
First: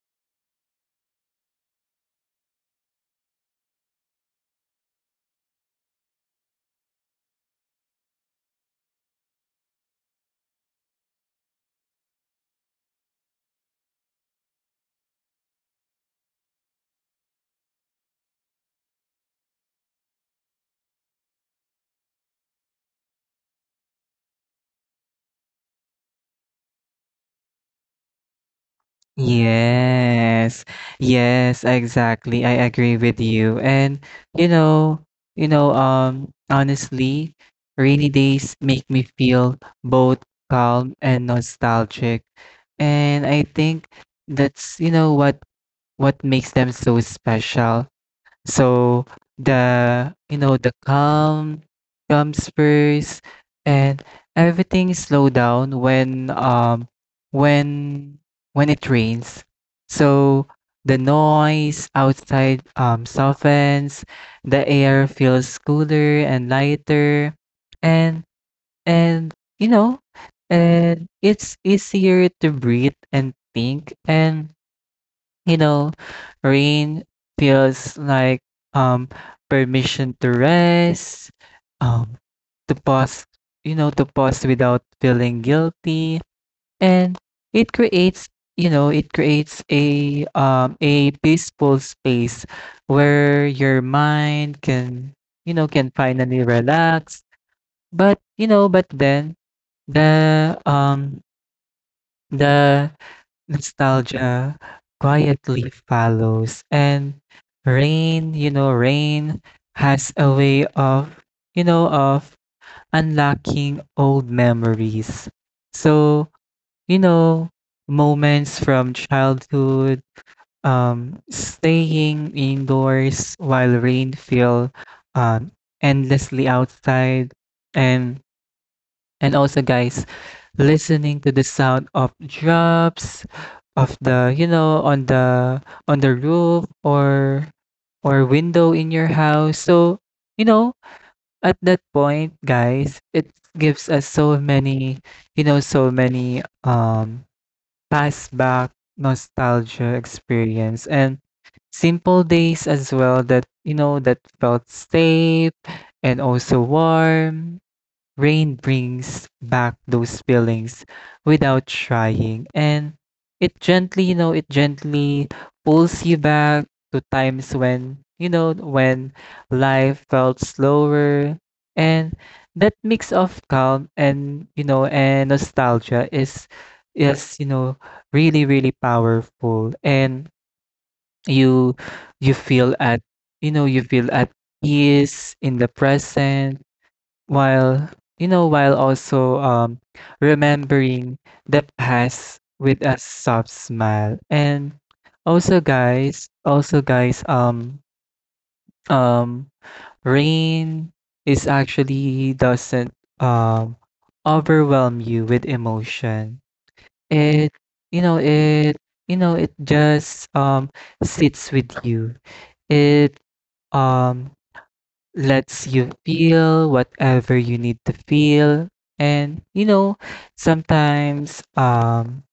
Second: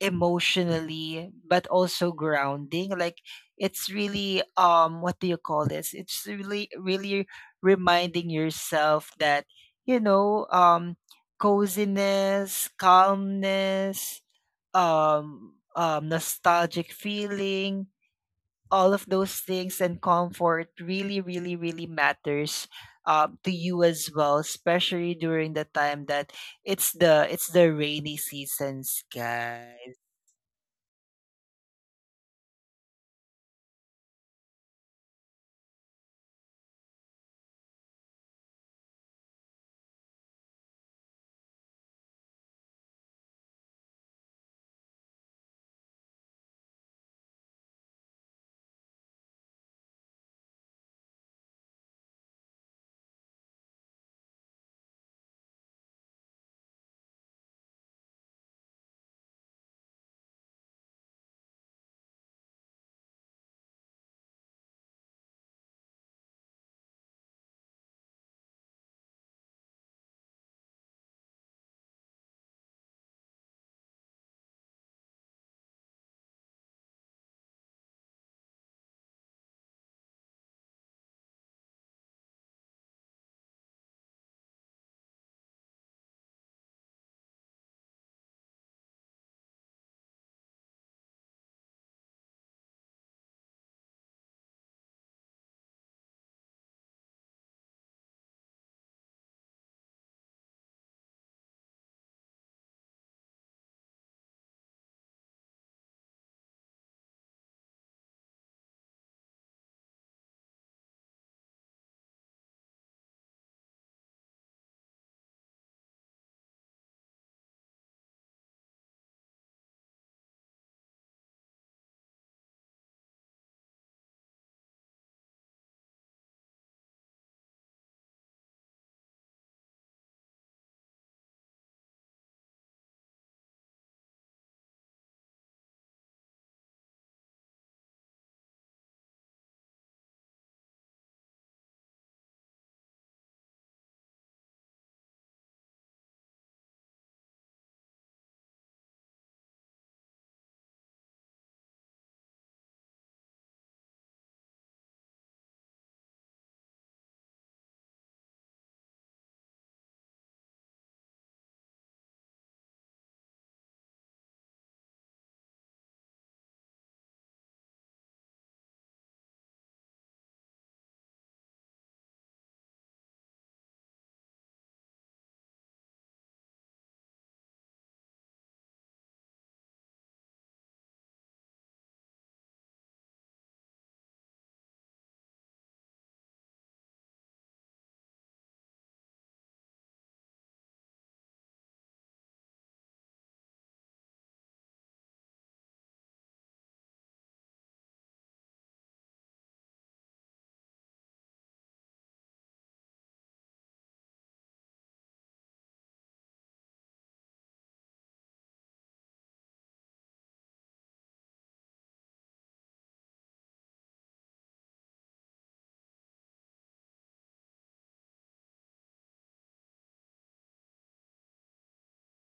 [SPEAKER 1] emotionally but also grounding. Like it's really, what do you call this, it's really really reminding yourself that you know um coziness, calmness, nostalgic feeling, all of those things, and comfort really really really matters to you as well, especially during the time that it's the rainy seasons, guys.
[SPEAKER 2] Yes. Yes, exactly. I agree with you. And you know, honestly, rainy days make me feel both calm and nostalgic. And I think that's, you know, what makes them so special. So the, you know, the calm comes first, and everything slow down when when it rains. So the noise outside softens, the air feels cooler and lighter, and and you know, and it's easier to breathe and think. And you know, rain feels like um permission to rest, um to pause, you know, to pause without feeling guilty. And it creates, you know, it creates a peaceful space where your mind can, you know, can finally relax. But, you know, but then the um the nostalgia quietly follows. And rain, you know, rain has a way of, you know, of unlocking old memories. So, you know, moments from childhood, staying indoors while rain feel um, endlessly outside. And also guys, listening to the sound of drops of the, you know, on the roof or window in your house. So, you know, at that point, guys, it gives us so many, you know, so many pass back nostalgia experience, and simple days as well that, you know, that felt safe and also warm. Rain brings back those feelings without trying. And it gently, you know, it gently pulls you back to times when, you know, when life felt slower. And that mix of calm and, you know, and nostalgia is, you know, really, really powerful. And you, you feel at, you know, you feel at peace in the present, while, you know, while also remembering the past with a soft smile. And also guys, um rain is actually doesn't um overwhelm you with emotion. It, it you know it just sits with you. It um lets you feel whatever you need to feel. And you know, sometimes,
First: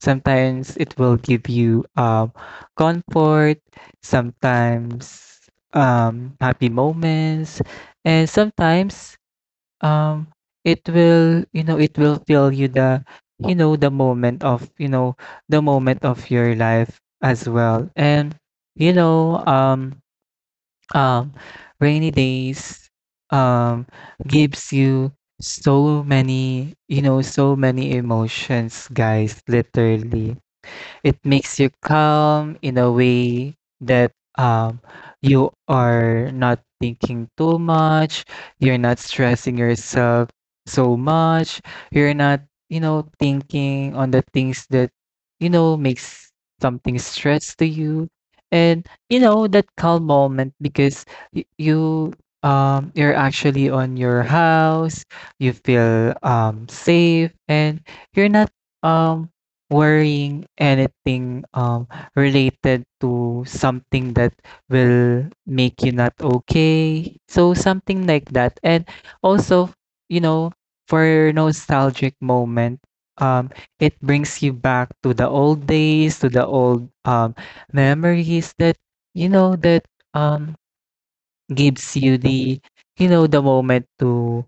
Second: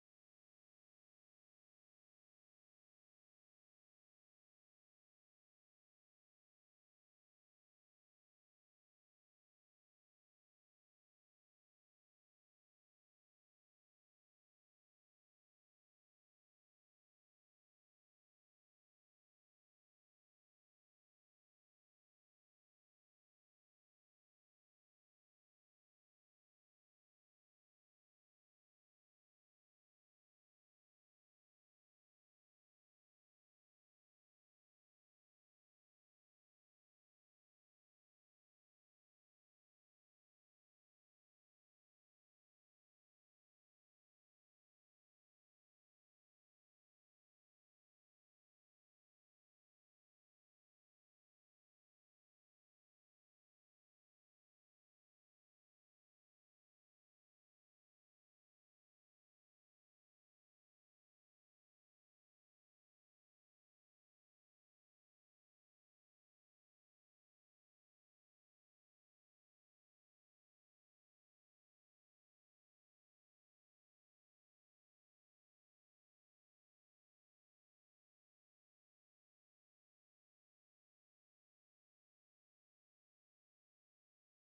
[SPEAKER 2] sometimes it will give you comfort, sometimes happy moments, and sometimes um it will, you know, it will fill you the, you know, the moment of, you know, the moment of your life as well. And you know, um, rainy days um, gives you so many, you know, so many emotions, guys, literally. It makes you calm in a way that, you are not thinking too much, you're not stressing yourself so much, you're not, you know, thinking on the things that, you know, makes something stress to you. And you know that calm moment, because you, you're actually on your house, you feel safe, and you're not um worrying anything related to something that will make you not okay. So something like that. And also, you know, for nostalgic moment, um, it brings you back to the old days, to the old memories that, you know, that um, gives you the, you know, the moment to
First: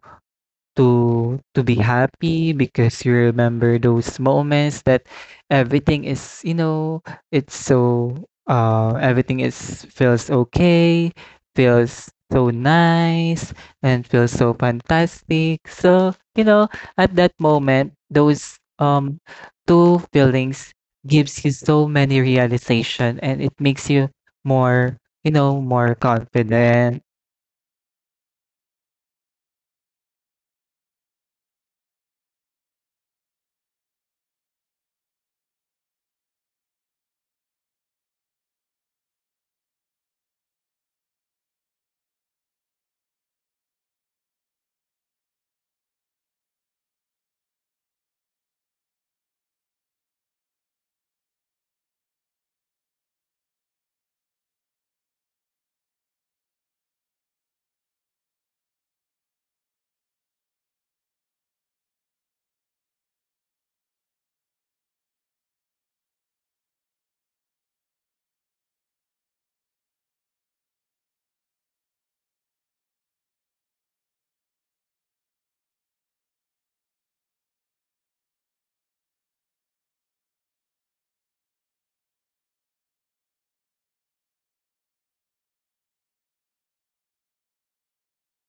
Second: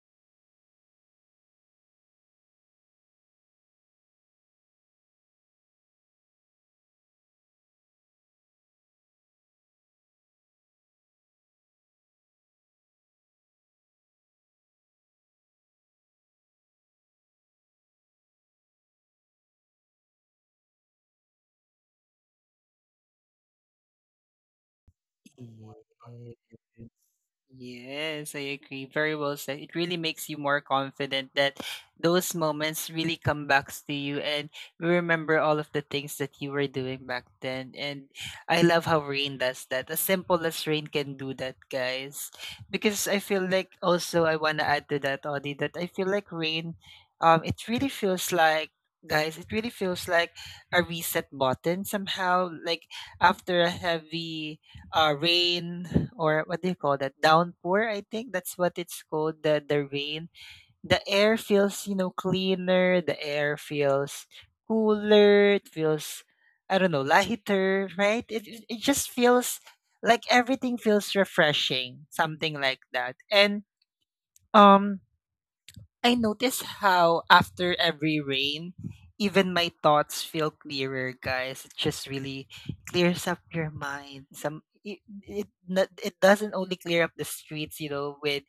[SPEAKER 2] to be happy, because you remember those moments that everything is, you know, it's so everything is feels okay, feels so nice, and feels so fantastic. So you know, at that moment those two feelings gives you so many realization, and it makes you more, you know, more
[SPEAKER 1] Yes.
[SPEAKER 2] confident.
[SPEAKER 1] Yes, I agree. Very well said. It really makes you more confident that those moments really come back to you, and you remember all of the things that you were doing back then. And I love how rain does that. As simple as rain can do that, guys. Because I feel like also I wanna add to that, Audie, that I feel like rain, it really feels like, guys, it really feels like a reset button somehow. Like after a heavy rain, or what do you call that, downpour, I think that's what it's called, the rain the air feels, you know, cleaner. The air feels cooler, it feels, I don't know, lighter, right? It just feels like everything feels refreshing, something like that. And um I notice how after every rain, even my thoughts feel clearer, guys. It just really clears up your mind. Some it, it not- It doesn't only clear up the streets, you know, with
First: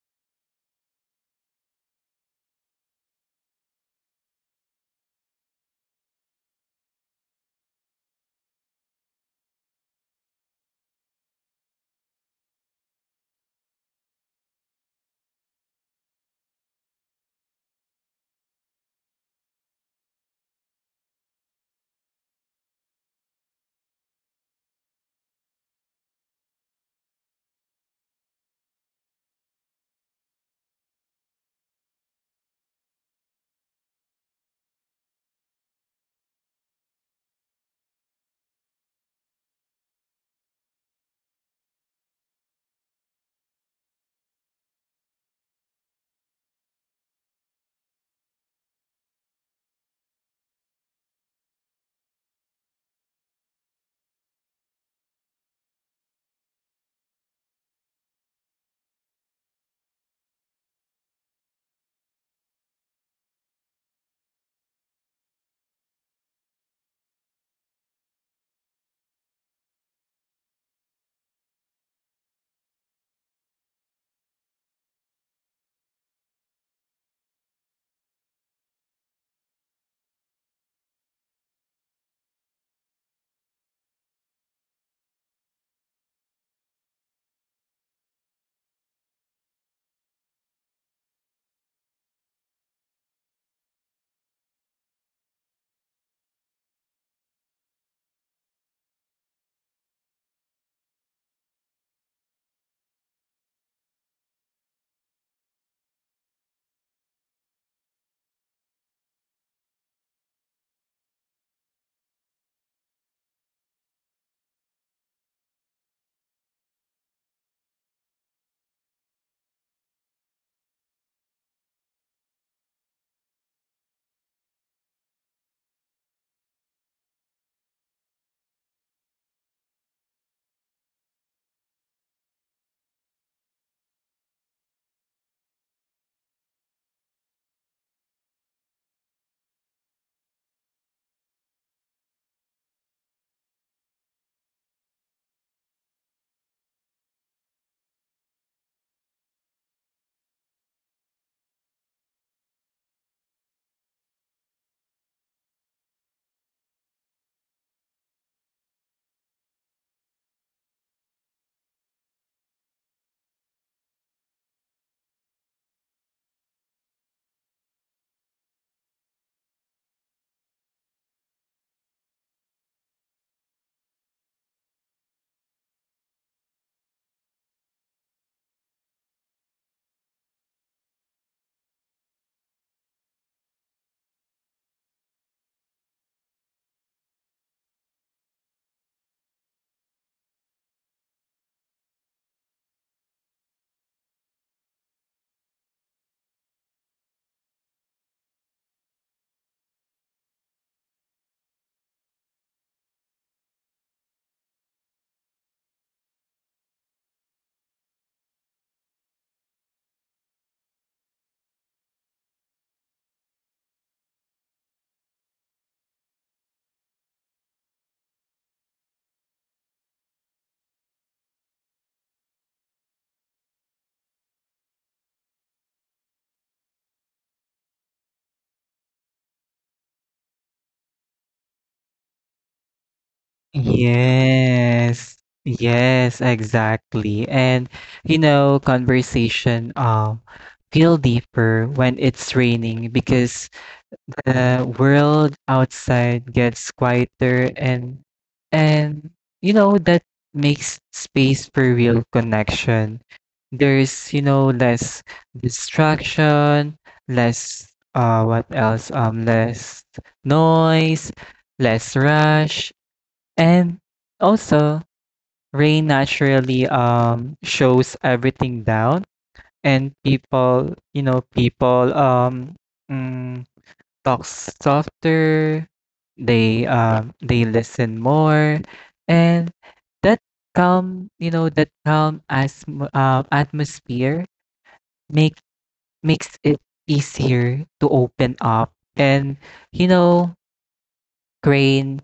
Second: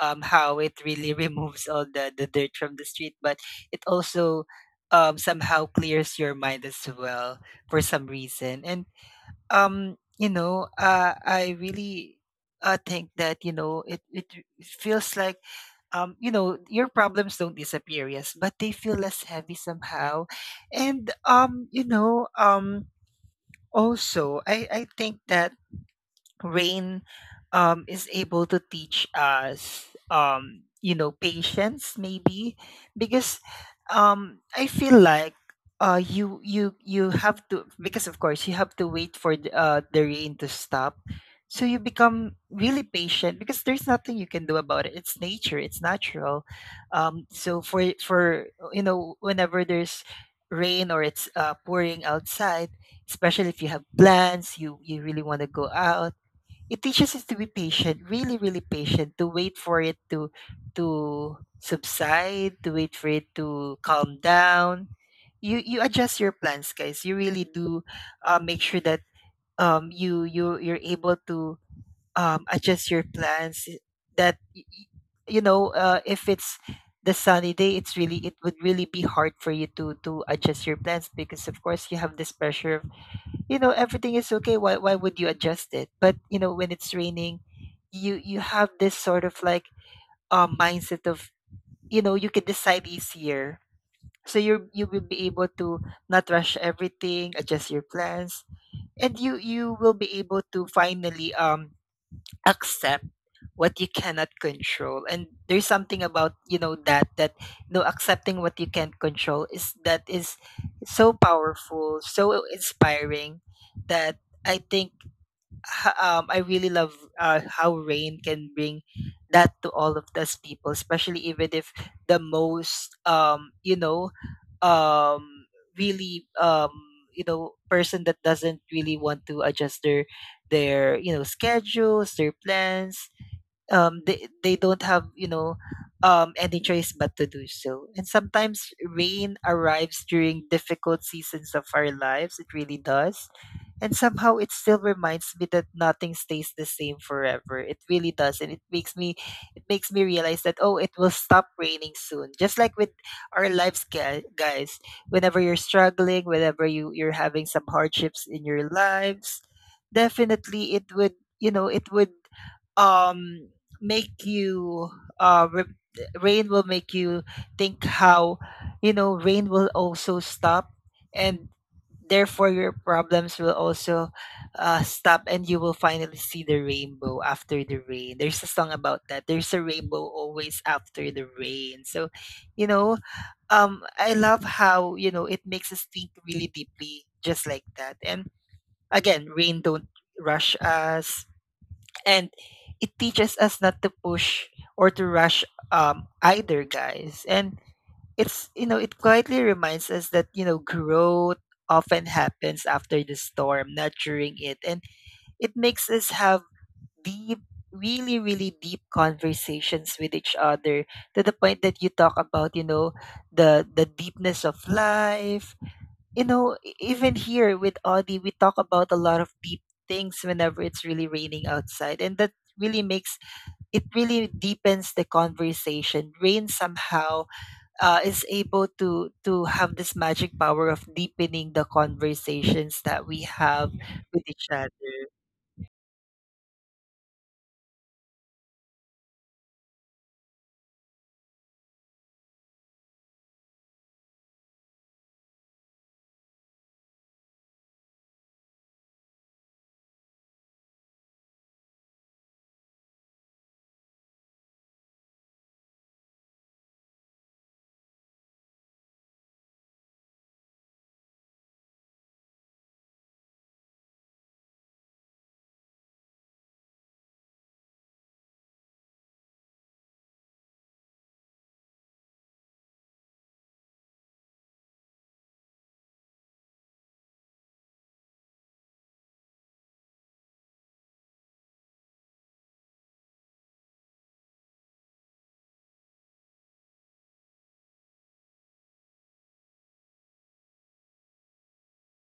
[SPEAKER 1] how it really removes all the dirt from the street, but it also somehow clears your mind as well for some reason. And I really think that you know it feels like, you know, your problems don't disappear, yes, but they feel less heavy somehow. And also I think that rain, is able to teach us, you know, patience maybe, because I feel like, you have to, because of course you have to wait for the rain to stop, so you become really patient because there's nothing you can do about it. It's nature, it's natural. Um, so for for you know, whenever there's rain, or it's pouring outside, especially if you have plans, you really want to go out. It teaches us to be patient, really, really patient, to wait for it to subside, to wait for it to calm down. You adjust your plans, guys. You really do, make sure that you're able to adjust your plans. That y- y- you know, if it's the sunny day, it's really, it would really be hard for you to adjust your plans, because of course you have this pressure of, you know, everything is okay, why would you adjust it. But you know, when it's raining, you have this sort of like mindset of, you know, you can decide easier, so you will be able to not rush everything, adjust your plans, and you will be able to finally accept what you cannot control. And there's something about, you know that that no, accepting what you can't control, is that, is so powerful, so inspiring, that I think, I really love how rain can bring that to all of us people, especially, even if the most um, really um, you know, person that doesn't really want to adjust their, their schedules, their plans, they don't have, you know, any choice but to do so. And sometimes rain arrives during difficult seasons of our lives, it really does. And somehow it still reminds me that nothing stays the same forever. It really does, and it makes me, it makes me realize that, oh, it will stop raining soon, just like with our lives, guys. Whenever you're struggling, whenever you you're having some hardships in your lives, definitely it would, you know it would um make you, uh re- rain will make you think how, you know, rain will also stop, and therefore your problems will also, stop, and you will finally see the rainbow after the rain. There's a song about that, there's a rainbow always after the rain. So you know, I love how, you know, it makes us think really deeply just like that. And again, rain don't rush us, and it teaches us not to push or to rush, either, guys. And it's, you know, it quietly reminds us that, you know, growth often happens after the storm, not during it. And it makes us have deep, really really deep conversations with each other, to the point that you talk about, you know, the deepness of life. You know, even here with Audie, we talk about a lot of deep things whenever it's really raining outside, and that really makes, it really deepens the conversation. Rain somehow, is able to have this magic power of deepening the conversations that we have with each other.
[SPEAKER 2] Yes. Yes, exactly. And you know, conversation feel deeper when it's raining, because the world outside gets quieter and and you know that makes space for real connection. There's, you know, less distraction, less what else? Less noise, less rush. And also, rain naturally shows everything down, and people, you know, people mm, talk softer, they listen more. And that calm, you know, that calm as atmosphere make makes it easier to open up. And you know, rain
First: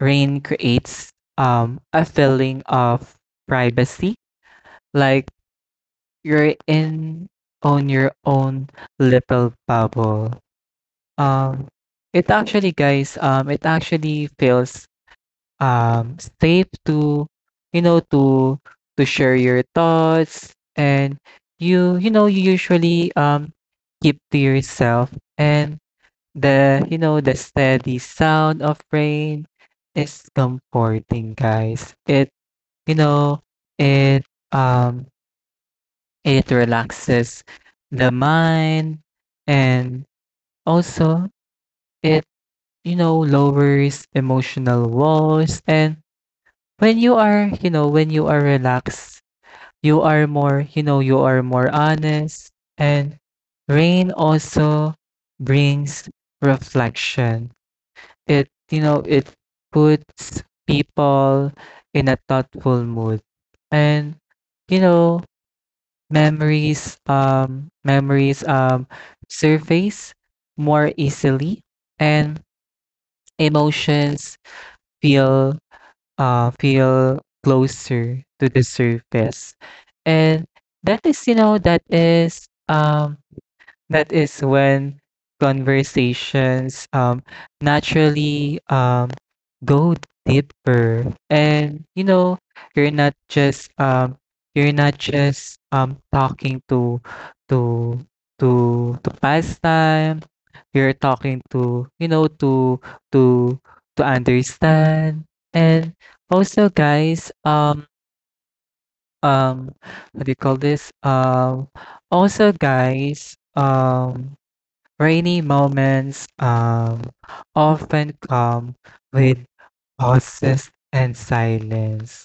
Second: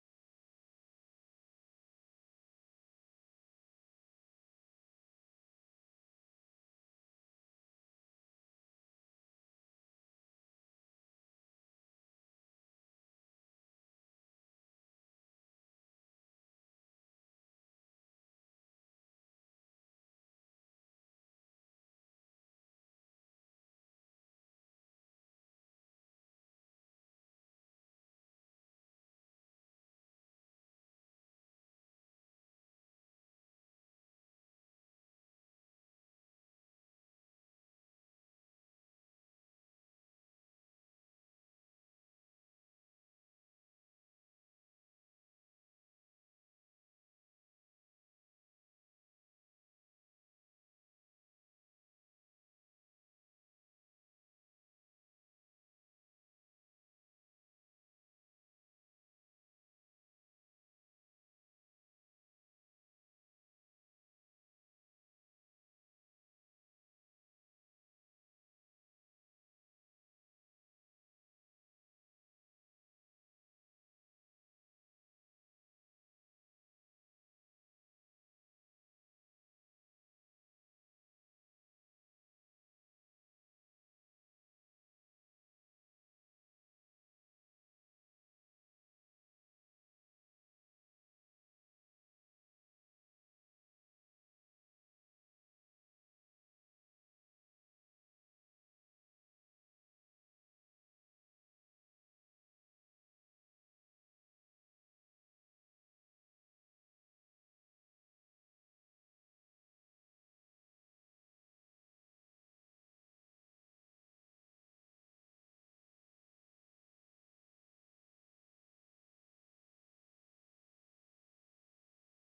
[SPEAKER 2] rain creates a feeling of privacy, like you're in on your own little bubble. Um, it actually, guys, it actually feels safe to, you know, to share your thoughts, and you know you usually keep to yourself. And the, you know, the steady sound of rain is comforting, guys. It, you know, it um it relaxes the mind. And also it, you know, lowers emotional walls. And when you are, you know, when you are relaxed, you are more, you know, you are more honest. And rain also brings reflection. It, you know, it puts people in a thoughtful mood. And, you know, memories, surface more easily, and emotions feel, feel closer to the surface. And that is, you know, that is when conversations naturally go deeper. And you know, you're not just talking to to to pass time. You're talking to, you know, to to to understand. And also guys, um what do you call this, also guys rainy moments often come with pauses and silence.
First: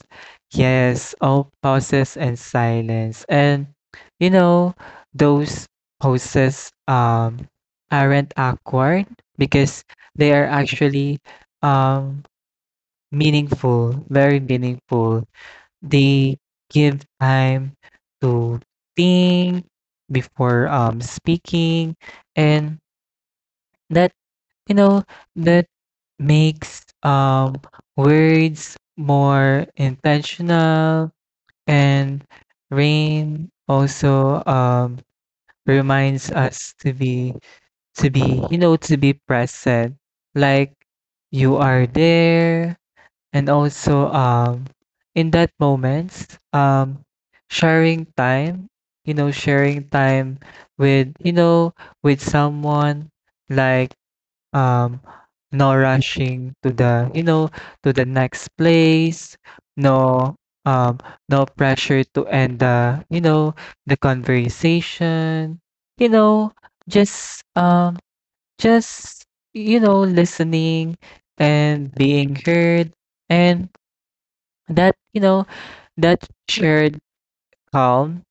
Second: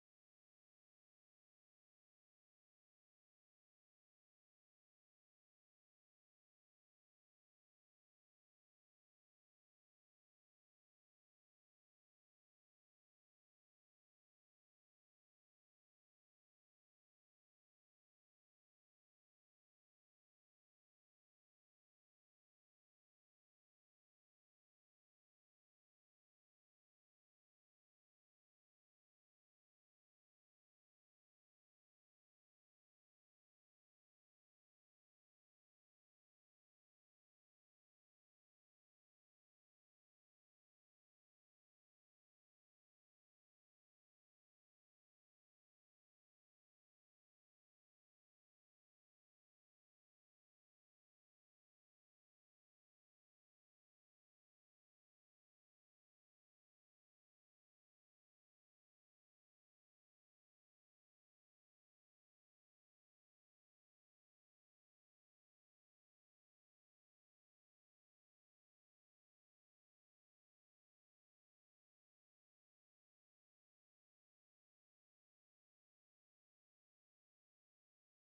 [SPEAKER 2] Yes, all pauses and silence. And you know, those pauses aren't awkward, because they are actually um, meaningful, very meaningful. They give time to think before speaking, and that, you know, that makes words more intentional. And rain also reminds us to be you know to be present, like you are there. And also in that moments, um sharing time, you know, sharing time with, you know, with someone, like, um no rushing to the, you know, to the next place, no um no pressure to end the, you know, the conversation, you know, just just you know listening and being heard. And that, you know, that shared calm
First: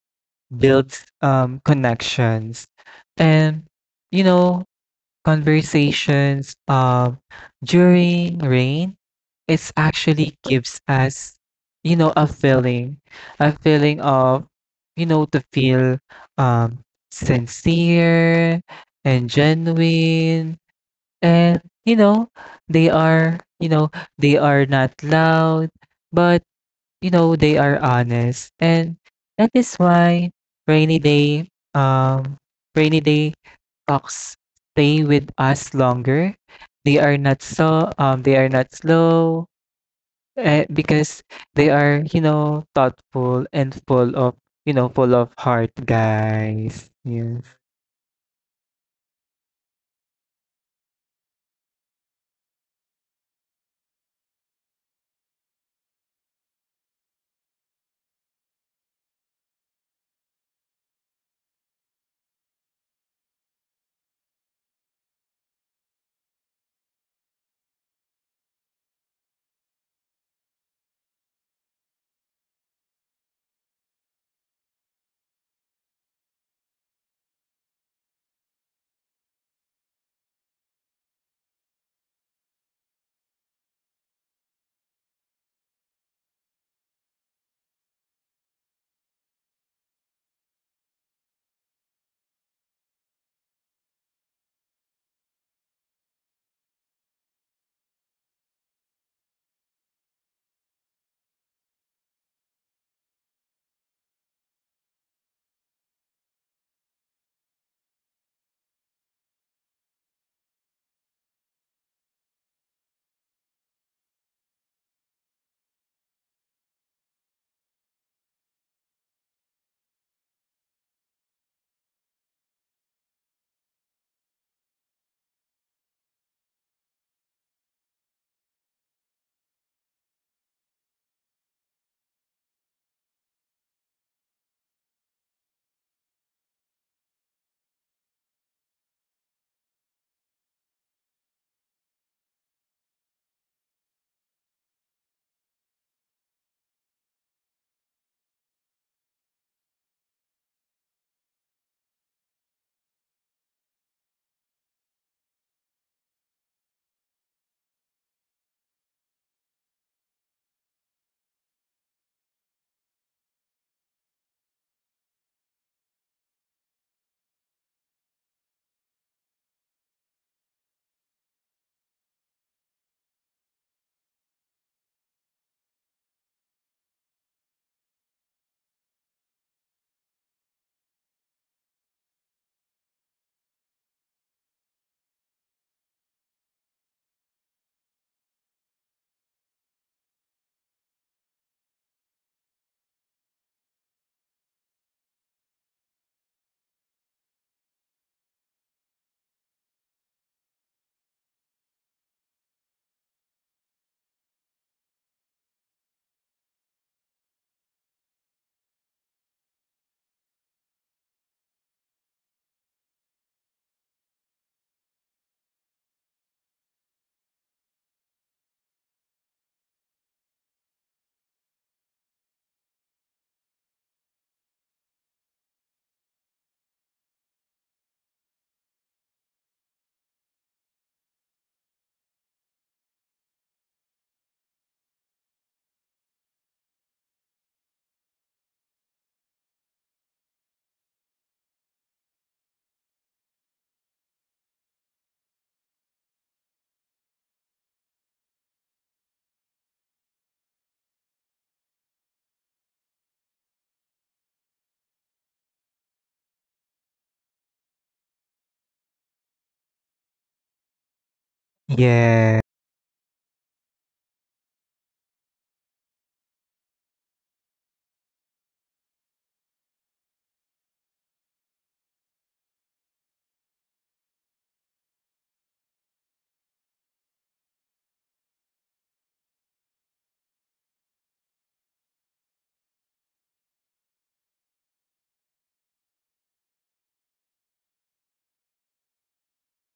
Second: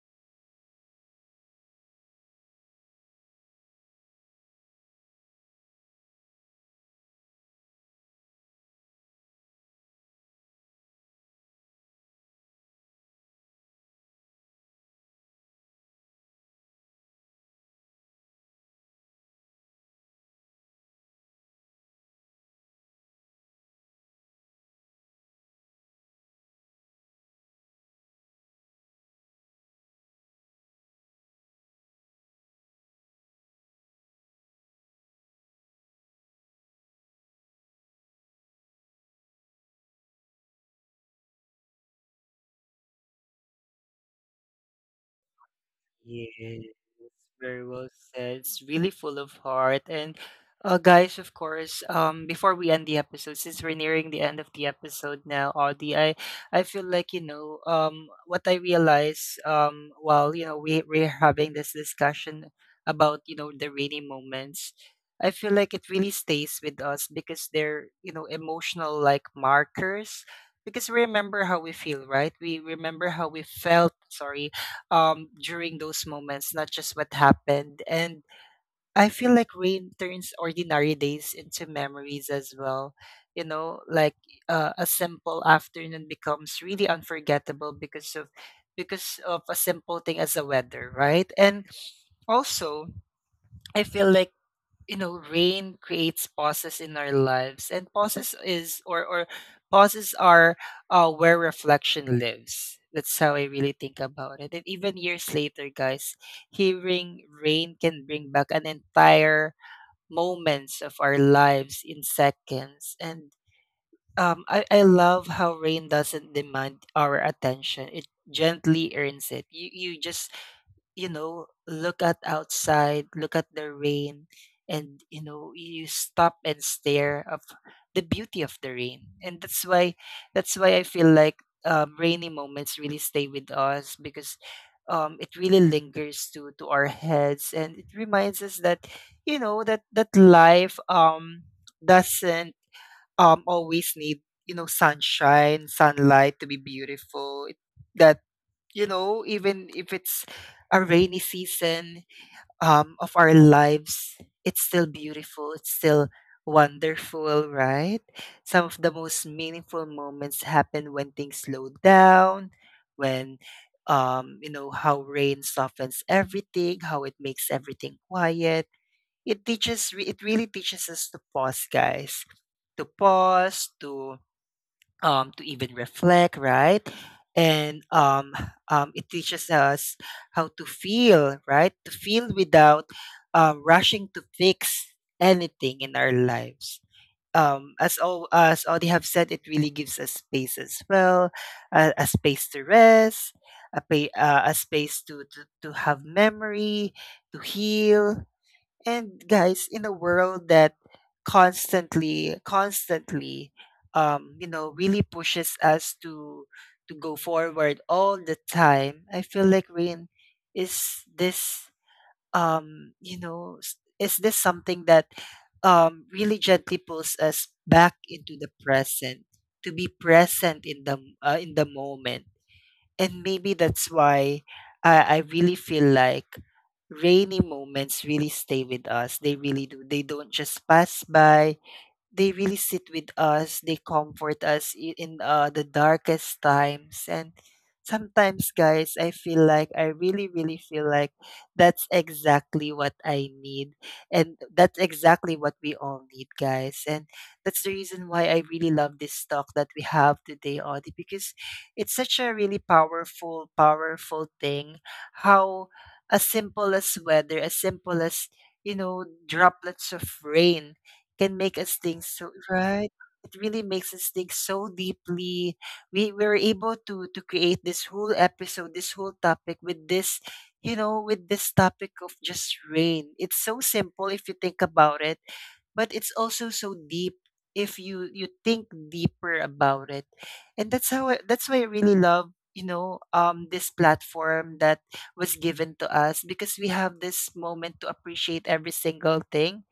[SPEAKER 2] builds connections. And you know, conversations during rain, it's actually gives us, you know, a feeling of, you know, to feel um, sincere and genuine. And, you know, they are, you know, they are not loud, but you know, they are honest. And that is why rainy day, um, rainy day talks stay with us longer. They are not so, they are not slow, because they are, you know, thoughtful and full of, you know, full of heart,
[SPEAKER 1] Yes,
[SPEAKER 2] guys. Yes.
[SPEAKER 1] very well said. It's really full of heart. And guys, of course, before we end the episode, since we're nearing the end of the episode now, Audie, I feel like, you know, what I realize, while, you know, we're having this discussion about, you know, the rainy moments, I feel like it really stays with us because they're, you know, emotional, like markers. Because we remember how we feel, right? We remember how we felt, sorry, during those moments, not just what happened. And I feel like rain turns ordinary days into memories as well. You know, like, a simple afternoon becomes really unforgettable because of, because of a simple thing as the weather, right? And also, I feel like, you know, rain creates pauses in our lives, and pauses is or pauses are, where reflection lives. That's how I really think about it. And even years later, guys, hearing rain can bring back an entire moments of our lives in seconds. And I love how rain doesn't demand our attention, it gently earns it. You just, you know, look at outside, look at the rain, and you know, you stop and stare of the beauty of the rain. And that's why, that's why I feel like, rainy moments really stay with us, because it really lingers to our heads, and it reminds us that, you know that that life, doesn't, always need, you know, sunshine, sunlight, to be beautiful. It- that You know, even if it's a rainy season, of our lives, it's still beautiful. It's still wonderful, right? Some of the most meaningful moments happen when things slow down, when, you know, how rain softens everything, how it makes everything quiet. It teaches, it really teaches us to pause, guys, to pause, to even reflect, right? And it teaches us how to feel, right? To feel without, rushing to fix anything in our lives. As all, as all they have said, it really gives us space as well, a space to rest, a, a space to, to have memory, to heal. And guys, in a world that constantly, constantly, you know, really pushes us to go forward all the time, I feel like rain is this, you know, is this something that, really gently pulls us back into the present, to be present in the in the moment. And maybe that's why I really feel like rainy moments really stay with us. They really do. They don't just pass by, they really sit with us, they comfort us in, the darkest times. And sometimes, guys, I feel like I really really feel like that's exactly what I need, and that's exactly what we all need, guys. And that's the reason why I really love this talk that we have today, Audie, because it's such a really powerful, powerful thing, how, as simple as weather, as simple as, you know, droplets of rain, can make us think, so
[SPEAKER 2] Yes.
[SPEAKER 1] right, it really makes us think so deeply. We were able to create this whole episode, this whole topic, with this, you know, with this topic of just rain. It's so simple if you think about it, but it's also so deep if you you think deeper about it. And that's how that's why I really love, you know, this platform that was given to us, because we have this moment to appreciate every single thing,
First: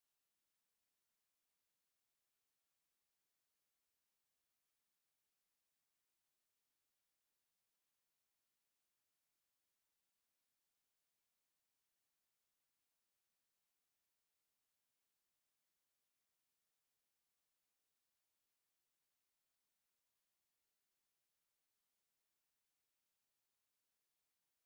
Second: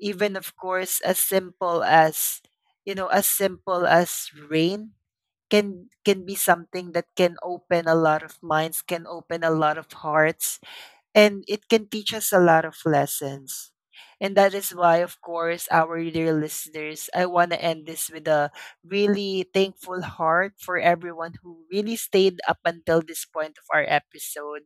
[SPEAKER 1] even, of course, as simple as, you know, as simple as rain, can be something that can open a lot of minds, can open a lot of hearts, and it can teach us a lot of lessons. And that is why, of course, our dear listeners, I want to end this with a really thankful heart for everyone who really stayed up until this point of our episode.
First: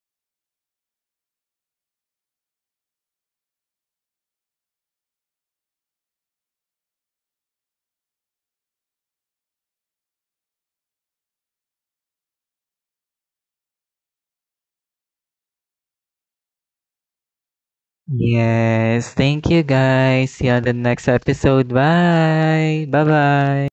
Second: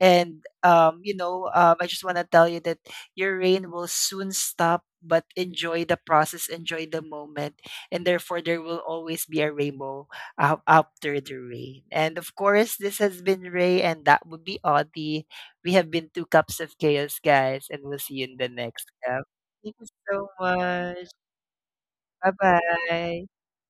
[SPEAKER 1] And I just want to tell you that your rain will soon stop, but enjoy the process, enjoy the moment, and therefore there will always be a rainbow, after the rain. And of course, this has been Ray, and that would be Audie. We have been two cups of chaos, guys, and we'll see you in the next
[SPEAKER 2] Yes.
[SPEAKER 1] cup.
[SPEAKER 2] Thank you,
[SPEAKER 1] Thank you so
[SPEAKER 2] guys. See you on the next
[SPEAKER 1] much.
[SPEAKER 2] episode.
[SPEAKER 1] Bye
[SPEAKER 2] Bye. Bye
[SPEAKER 1] bye.
[SPEAKER 2] bye.